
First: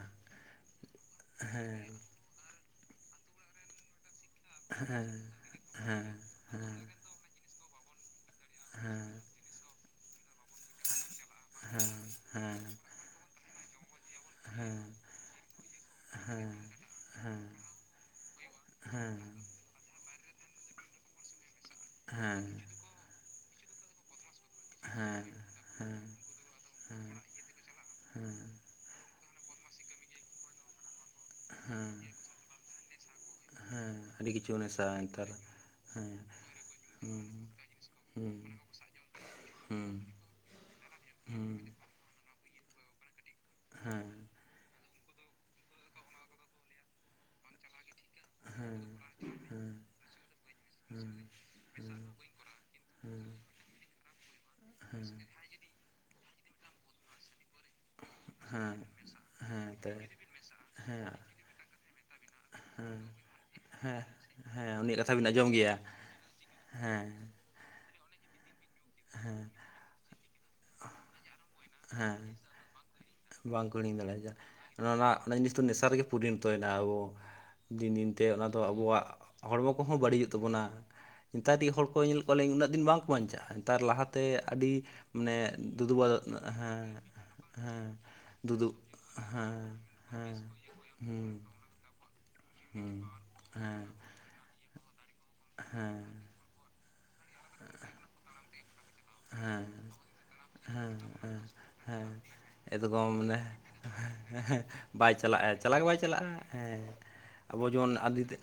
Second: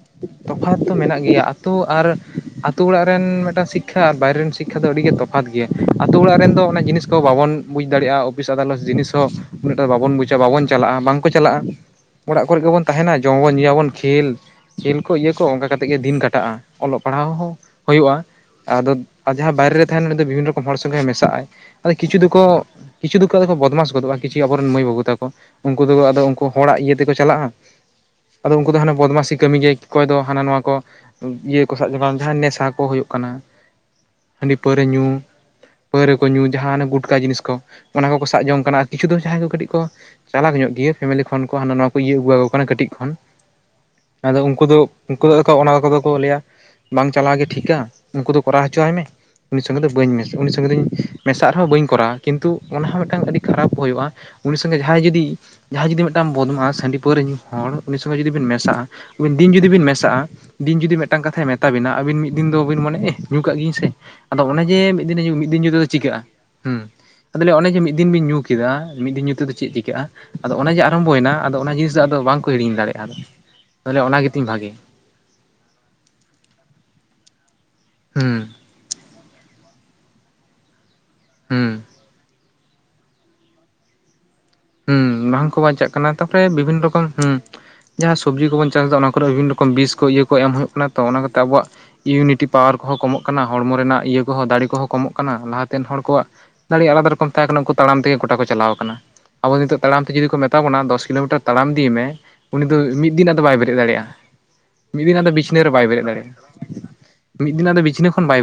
ᱛᱚᱯᱷᱟᱛ ᱫᱚ ᱢᱮᱱᱟᱜ ᱜᱮᱭᱟ ᱟᱛᱳ ᱟᱨ ᱟᱛᱳ ᱚᱲᱟᱜ ᱨᱮᱱ ᱢᱤᱫᱴᱟᱝ ᱥᱤᱠᱠᱷᱟ ᱟᱨ ᱵᱟᱭᱨᱮ ᱨᱮᱱ ᱥᱤᱠᱠᱷᱟ ᱫᱚ ᱟᱹᱰᱤᱜᱮ ᱛᱚᱯᱷᱟᱛ ᱜᱮᱭᱟ᱾ ᱦᱮᱸ ᱟᱛᱳ ᱚᱲᱟᱜ ᱨᱮᱱ ᱫᱚ ᱚᱱᱟ ᱡᱤᱱᱤᱥ ᱠᱚ ᱵᱟᱵᱚᱱ ᱵᱩᱡᱽ ᱫᱟᱲᱮᱭᱟᱜᱼᱟ᱾ ᱚᱯᱷᱤᱥ ᱟᱫᱟᱞᱚᱛ ᱦᱮᱸ ᱡᱤᱱᱤᱥ ᱦᱚᱸ ᱩᱱᱟᱹᱜᱴᱟ ᱵᱟᱵᱚᱱ ᱵᱩᱡᱟ, ᱵᱟᱵᱚᱱ ᱪᱟᱞᱟᱜᱼᱟ, ᱵᱟᱝ ᱠᱚ ᱪᱟᱞᱟᱜᱼᱟ ᱚᱲᱟᱜ ᱠᱚᱨᱮ ᱦᱮᱸ ᱜᱮᱵᱚᱱ ᱛᱟᱦᱮᱱᱟ ᱡᱚᱢ ᱟᱵᱚᱱ, ᱧᱩᱭᱟᱵᱚᱱ ᱠᱷᱮᱞ ᱦᱮᱸ ᱠᱷᱮᱞ ᱠᱚ ᱤᱭᱟᱹ ᱠᱚ ᱚᱱᱠᱟ ᱠᱟᱛᱮ ᱜᱮ ᱫᱤᱱ ᱠᱟᱴᱟᱜᱼᱟ᱾ ᱦᱮᱸ ᱚᱞᱚᱜ ᱯᱟᱲᱦᱟᱣ ᱦᱮᱸ ᱦᱚᱸ ᱦᱩᱭᱩᱜᱼᱟ᱾ ᱟᱫᱚ ᱦᱮᱸ ᱟᱨ ᱡᱟᱦᱟᱭ ᱵᱟᱭᱨᱮ ᱨᱮ ᱛᱟᱦᱮᱱ ᱩᱱᱤ ᱫᱚᱭ ᱵᱤᱵᱷᱤᱱᱱᱚ ᱨᱚᱠᱚᱢ ᱦᱚᱲ ᱥᱚᱸᱜᱮᱭ ᱢᱮᱥᱟᱜ-ᱟᱭ᱾ ᱟᱫᱚ ᱦᱮᱸ ᱠᱤᱪᱷᱩ ᱦᱮᱸ ᱫᱚᱠᱚ ᱠᱤᱪᱷᱩ ᱫᱚᱠᱚ ᱟᱫᱚᱠᱚ ᱵᱚᱫᱢᱟᱥ ᱜᱚᱫᱚᱜ-ᱟ ᱠᱤᱪᱷᱩ ᱟᱵᱚᱨᱮᱱ ᱢᱟᱹᱭ ᱵᱟᱹᱵᱩ ᱛᱟᱠᱚ ᱦᱮᱸ ᱩᱱᱠᱩ ᱦᱮᱸ ᱟᱫᱚ ᱠᱚ ᱦᱚᱲᱟᱜ ᱤᱭᱟᱹ ᱦᱮᱸ ᱛᱮᱠᱚ ᱪᱟᱞᱟᱜ-ᱟ, ᱟᱫᱚ ᱩᱱᱠᱩ ᱫᱚ ᱦᱟᱱᱟ ᱵᱚᱫᱢᱟᱥᱤ ᱠᱟᱹᱢᱤ ᱜᱮᱭ ᱠᱚᱭ ᱫᱚ ᱦᱟᱱᱟ ᱱᱚᱣᱟ ᱠᱚ ᱤᱭᱟᱹ ᱠᱚ ᱥᱟᱵ ᱦᱮᱸ ᱡᱚᱠᱟᱝ ᱡᱟᱦᱟᱱ ᱱᱮᱥᱟ ᱠᱚ ᱦᱳᱭᱳᱜ ᱠᱟᱱᱟ, ᱦᱮᱸ ᱟᱹᱰᱤ ᱦᱟᱺᱰᱤ ᱠᱤᱪᱷᱩ ᱯᱟᱹᱣᱨᱟᱹ ᱢᱮᱥᱟᱜᱼᱟ ᱧᱩ, ᱱᱮᱛᱟᱨ ᱦᱮᱸ ᱯᱟᱹᱣᱨᱟᱹ ᱠᱚ ᱧᱩ ᱡᱟᱦᱟᱸ ᱚᱱᱮ ᱜᱩᱴᱠᱟ ᱦᱩᱸ ᱡᱤᱱᱤᱥ ᱠᱚ ᱚᱱᱟ ᱠᱚᱠᱚ ᱦᱩᱸ ᱥᱟᱵ ᱡᱚᱝ ᱠᱟᱱᱟ ᱟᱨ ᱠᱤᱪᱷᱩ ᱫᱚ ᱡᱟᱦᱟᱸᱭ ᱠᱚ ᱠᱟᱹᱴᱤᱡ ᱠᱚ ᱦᱩᱸ ᱪᱟᱞᱟᱠ ᱧᱚᱜ ᱜᱮᱭᱟᱹ ᱯᱷᱮᱢᱮᱞᱤ ᱠᱷᱚᱱ ᱠᱚ ᱦᱩᱸ ᱦᱟᱱᱟ ᱱᱚᱣᱟ ᱠᱚ ᱤᱭᱟᱹ ᱟᱹᱜᱩᱣᱟ ᱠᱚ ᱠᱟᱱᱟ ᱠᱟᱹᱴᱤᱡ ᱠᱷᱚᱱ, ᱦᱮᱸ ᱟᱫᱚ ᱩᱱᱠᱩ ᱫᱚ ᱩᱱᱠᱩ ᱟᱫᱚᱠᱚ ᱚᱱᱟᱠᱚᱫᱚ ᱠᱚ ᱞᱟᱹᱭᱟ ᱵᱟᱝ ᱪᱟᱞᱟᱣ ᱜᱮ ᱴᱷᱤᱠᱟ᱾ ᱩᱱᱠᱩ ᱫᱚ ᱠᱚᱨᱟᱣ ᱦᱚᱪᱚᱟᱭ ᱢᱮ᱾ ᱩᱱᱤ ᱥᱚᱸᱜᱮ ᱫᱚ ᱵᱟᱹᱧ ᱢᱮᱥ ᱩᱱᱤ ᱥᱚᱸᱜᱮ ᱫᱚᱧ ᱢᱮᱥᱟᱜ ᱨᱮᱦᱚᱸ ᱵᱟᱹᱧ ᱠᱚᱨᱟᱣᱟ ᱠᱤᱱᱛᱩ ᱚᱱᱟ ᱦᱚᱸ ᱢᱤᱫᱴᱟᱝ ᱟᱹᱰᱤ ᱠᱷᱟᱨᱟᱯ ᱦᱩᱭᱩᱜ-ᱟ᱾ ᱩᱱᱤ ᱥᱚᱸᱜᱮ ᱡᱟᱦᱟᱸᱭ ᱡᱩᱫᱤ ᱡᱟᱦᱟᱸᱭ ᱡᱩᱫᱤ ᱢᱤᱫᱴᱟᱝ ᱵᱚᱫᱢᱟᱥ ᱦᱟᱺᱰᱤ ᱯᱟᱹᱨᱣᱟᱹ ᱧᱩ ᱦᱚᱲ ᱩᱱᱤ ᱥᱚᱸᱜᱮ ᱡᱩᱫᱤ ᱵᱤᱱ ᱦᱮᱸ ᱢᱮᱥᱟᱜ-ᱟ ᱟᱵᱤ ᱫᱤᱱ ᱡᱩᱫ ᱦᱮᱸ ᱛᱚ ᱢᱮᱥᱟᱜ-ᱟ ᱫᱤᱱ ᱡᱩᱫᱤ ᱦᱮᱸ ᱢᱤᱫᱴᱟᱝ ᱠᱟᱛᱷᱟᱭ ᱢᱮᱛᱟ ᱵᱤᱱᱟ ᱟᱵᱤᱱ ᱢᱤᱫ ᱫᱤᱱ ᱫᱚ ᱵᱤᱱ ᱢᱚᱱᱮ ᱮᱹᱦ ᱧᱩ ᱠᱟᱜ ᱜᱤᱭᱤᱧ ᱥᱮ᱾ ᱦᱮᱸ ᱟᱫᱚ ᱚᱱᱮ ᱦᱮᱸ ᱡᱮ ᱩᱱᱤᱭᱟᱜ ᱢᱤᱫ ᱠᱟᱛᱷᱟ ᱫᱤᱱ ᱮ ᱵᱤᱱ ᱧᱩ ᱟᱸᱡᱚᱢ ᱢᱤᱫ ᱫᱤᱱ ᱧᱩ ᱜᱮᱭᱟ ᱛᱮᱫᱚ ᱪᱤᱠᱟᱹᱜ-ᱟ? ᱦᱮᱸ ᱟᱫᱚ ᱞᱟᱹᱭᱟ ᱚᱱᱮ ᱡᱮ ᱢᱤᱫ ᱫᱤᱱ ᱵᱤᱱ ᱧᱩ ᱠᱮᱫᱟ ᱢᱤᱫ ᱫᱤᱱ ᱧᱩᱛᱩᱢ ᱫᱚ ᱪᱮᱫ ᱪᱤᱠᱟᱹᱜ-ᱟ? ᱟᱫᱚ ᱚᱱᱮ ᱡᱮ ᱟᱨᱟᱢᱵᱷᱚᱭᱮᱱᱟ ᱟᱫᱚ ᱚᱱᱟ ᱡᱤᱱᱤᱥ ᱫᱚ ᱟᱫᱚ ᱦᱮᱸ ᱵᱟᱝᱠᱚ ᱦᱤᱲᱤᱧ ᱫᱟᱲᱮᱭᱟᱜ-ᱟ ᱟᱫᱚ᱾ ᱵᱟᱝ ᱠᱚ ᱦᱤᱲᱤᱧ ᱫᱟᱲᱮᱭᱟ-ᱟ ᱡᱟ ᱛᱤᱧ ᱵᱷᱟᱜᱮ ᱚᱱᱟ ᱚᱱᱟ ᱡᱤᱱᱤᱥ ᱛᱚ ᱱᱮᱥᱟᱨ ᱨᱮᱜᱮ ᱯᱚᱨᱤᱱᱚᱛᱚᱭᱱᱟ ᱟᱵᱚ ᱫᱤᱱ ᱫᱤᱱᱛᱮ ᱚᱱᱟ ᱦᱩᱸ ᱫᱚ ᱟᱵᱚᱣᱟᱜ ᱦᱚᱲᱢᱚ ᱠᱚᱦᱚᱸ ᱵᱟᱹᱲᱤᱡᱚᱜ ᱛᱟᱵᱚᱱᱟ᱾ ᱱᱮᱛᱟᱨ ᱨᱤᱡ ᱦᱩᱸ ᱦᱚᱲ ᱠᱚ ᱧᱮᱞ ᱮᱫ ᱠᱚᱣᱟ ᱞᱤᱧ ᱩᱱᱟᱹᱜ ᱫᱤᱱ ᱵᱟᱝᱠᱚ ᱵᱟᱧᱪᱟᱜ-ᱟ ᱱᱮᱛᱟᱨ ᱞᱟᱦᱟ ᱛᱮ ᱟᱹᱰᱤ ᱦᱩᱸ ᱢᱟᱱᱮ ᱵᱟᱝᱠᱚ ᱵᱟᱧᱪᱟᱜ ᱫᱩᱲᱩᱵᱟ ᱠᱟᱱᱟ ᱛᱟᱯᱚᱨᱮ ᱵᱤᱵᱷᱤᱱᱱᱚ ᱦᱮᱸ ᱨᱚᱠᱚᱢ ᱦᱩᱸ ᱦᱮᱸ ᱡᱟᱦᱟᱸ ᱥᱚᱵᱽᱡᱤ ᱠᱚᱵᱚᱱ ᱫᱩᱫᱩᱵ ᱪᱟᱥ ᱮᱫᱟ ᱚᱱᱟ ᱠᱚᱨᱮ ᱵᱤᱵᱷᱤᱱᱱᱚ ᱦᱮᱸ ᱨᱚᱠᱚᱢ ᱵᱤᱥ ᱠᱚ ᱤᱭᱟᱹ ᱠᱚ ᱦᱮᱸ ᱮᱢ ᱦᱩᱭᱩᱜ ᱠᱟᱱᱟ ᱛᱚ ᱚᱱᱟ ᱦᱩᱸ ᱠᱟᱛᱮ ᱟᱵᱚᱣᱟᱜ ᱤᱭᱩᱱᱤᱴᱤ ᱯᱟᱣᱟᱨ ᱦᱩᱸ ᱠᱚᱦᱚᱸ ᱠᱚᱢᱚᱜ ᱠᱟᱱᱟ ᱦᱚᱲᱢᱚ ᱦᱮᱸ ᱨᱮᱱᱟᱜ ᱤᱭᱟᱹ ᱠᱚᱦᱚᱸ ᱫᱟᱲᱮ ᱠᱚᱦᱚᱸ ᱠᱚᱢᱚᱜ ᱠᱟᱱᱟ ᱞᱟᱦᱟᱛᱮᱱ ᱦᱚᱲ ᱦᱮᱸ ᱠᱚᱣᱟᱜ ᱫᱟᱲᱮ ᱟᱞᱟᱫᱟ ᱨᱚᱠᱚᱢ ᱛᱟᱦᱮᱸ ᱠᱟᱱᱟ ᱩᱱᱠᱩ ᱛᱟᱲᱟᱢ ᱛᱮᱜᱮ ᱜᱚᱴᱟ ᱠᱚ ᱪᱟᱞᱟᱣ ᱟᱠᱟᱱᱟ᱾ ᱟᱵᱚ ᱦᱮᱸ ᱱᱤᱛᱚᱜ ᱛᱟᱲᱟᱢ ᱛᱮ ᱡᱩᱫᱤ ᱠᱚ ᱢᱮᱛᱟ ᱵᱚᱱᱟ ᱦᱮᱸ ᱫᱚᱥ ᱦᱮᱸ ᱠᱤᱞᱳᱢᱤᱴᱟᱨ ᱛᱟᱲᱟᱢ ᱤᱫᱤᱭ ᱢᱮ ᱦᱮᱸ ᱩᱱᱤ ᱫᱩ ᱢᱤᱫ ᱮᱠᱫᱚᱢ ᱫᱤᱱ ᱢᱟᱱᱮ ᱟᱫᱚ ᱵᱟᱭ ᱵᱮᱨᱮᱫ ᱫᱟᱲᱮᱜ-ᱟ᱾ ᱢᱤᱫ ᱵᱟᱭ ᱫᱤᱱ ᱟᱫᱚ ᱪᱟᱞᱟᱜᱼᱟ ᱵᱤᱪᱷᱱᱟᱹ ᱨᱮ ᱪᱟᱞᱟᱣ ᱵᱟᱭ ᱜᱮ ᱵᱮᱨᱮᱫ ᱪᱟᱞᱟᱜᱼᱟ ᱦᱮᱸ ᱫᱟᱲᱮᱭᱟᱜ-ᱟ ᱢᱤᱫ ᱟᱵᱚ ᱫᱤᱱ ᱟᱫᱚ ᱡᱮᱢᱚᱱ ᱵᱤᱪᱷᱱᱟᱹ ᱟᱹᱫᱤ ᱠᱷᱚᱱ ᱵᱟᱭ ᱵᱮ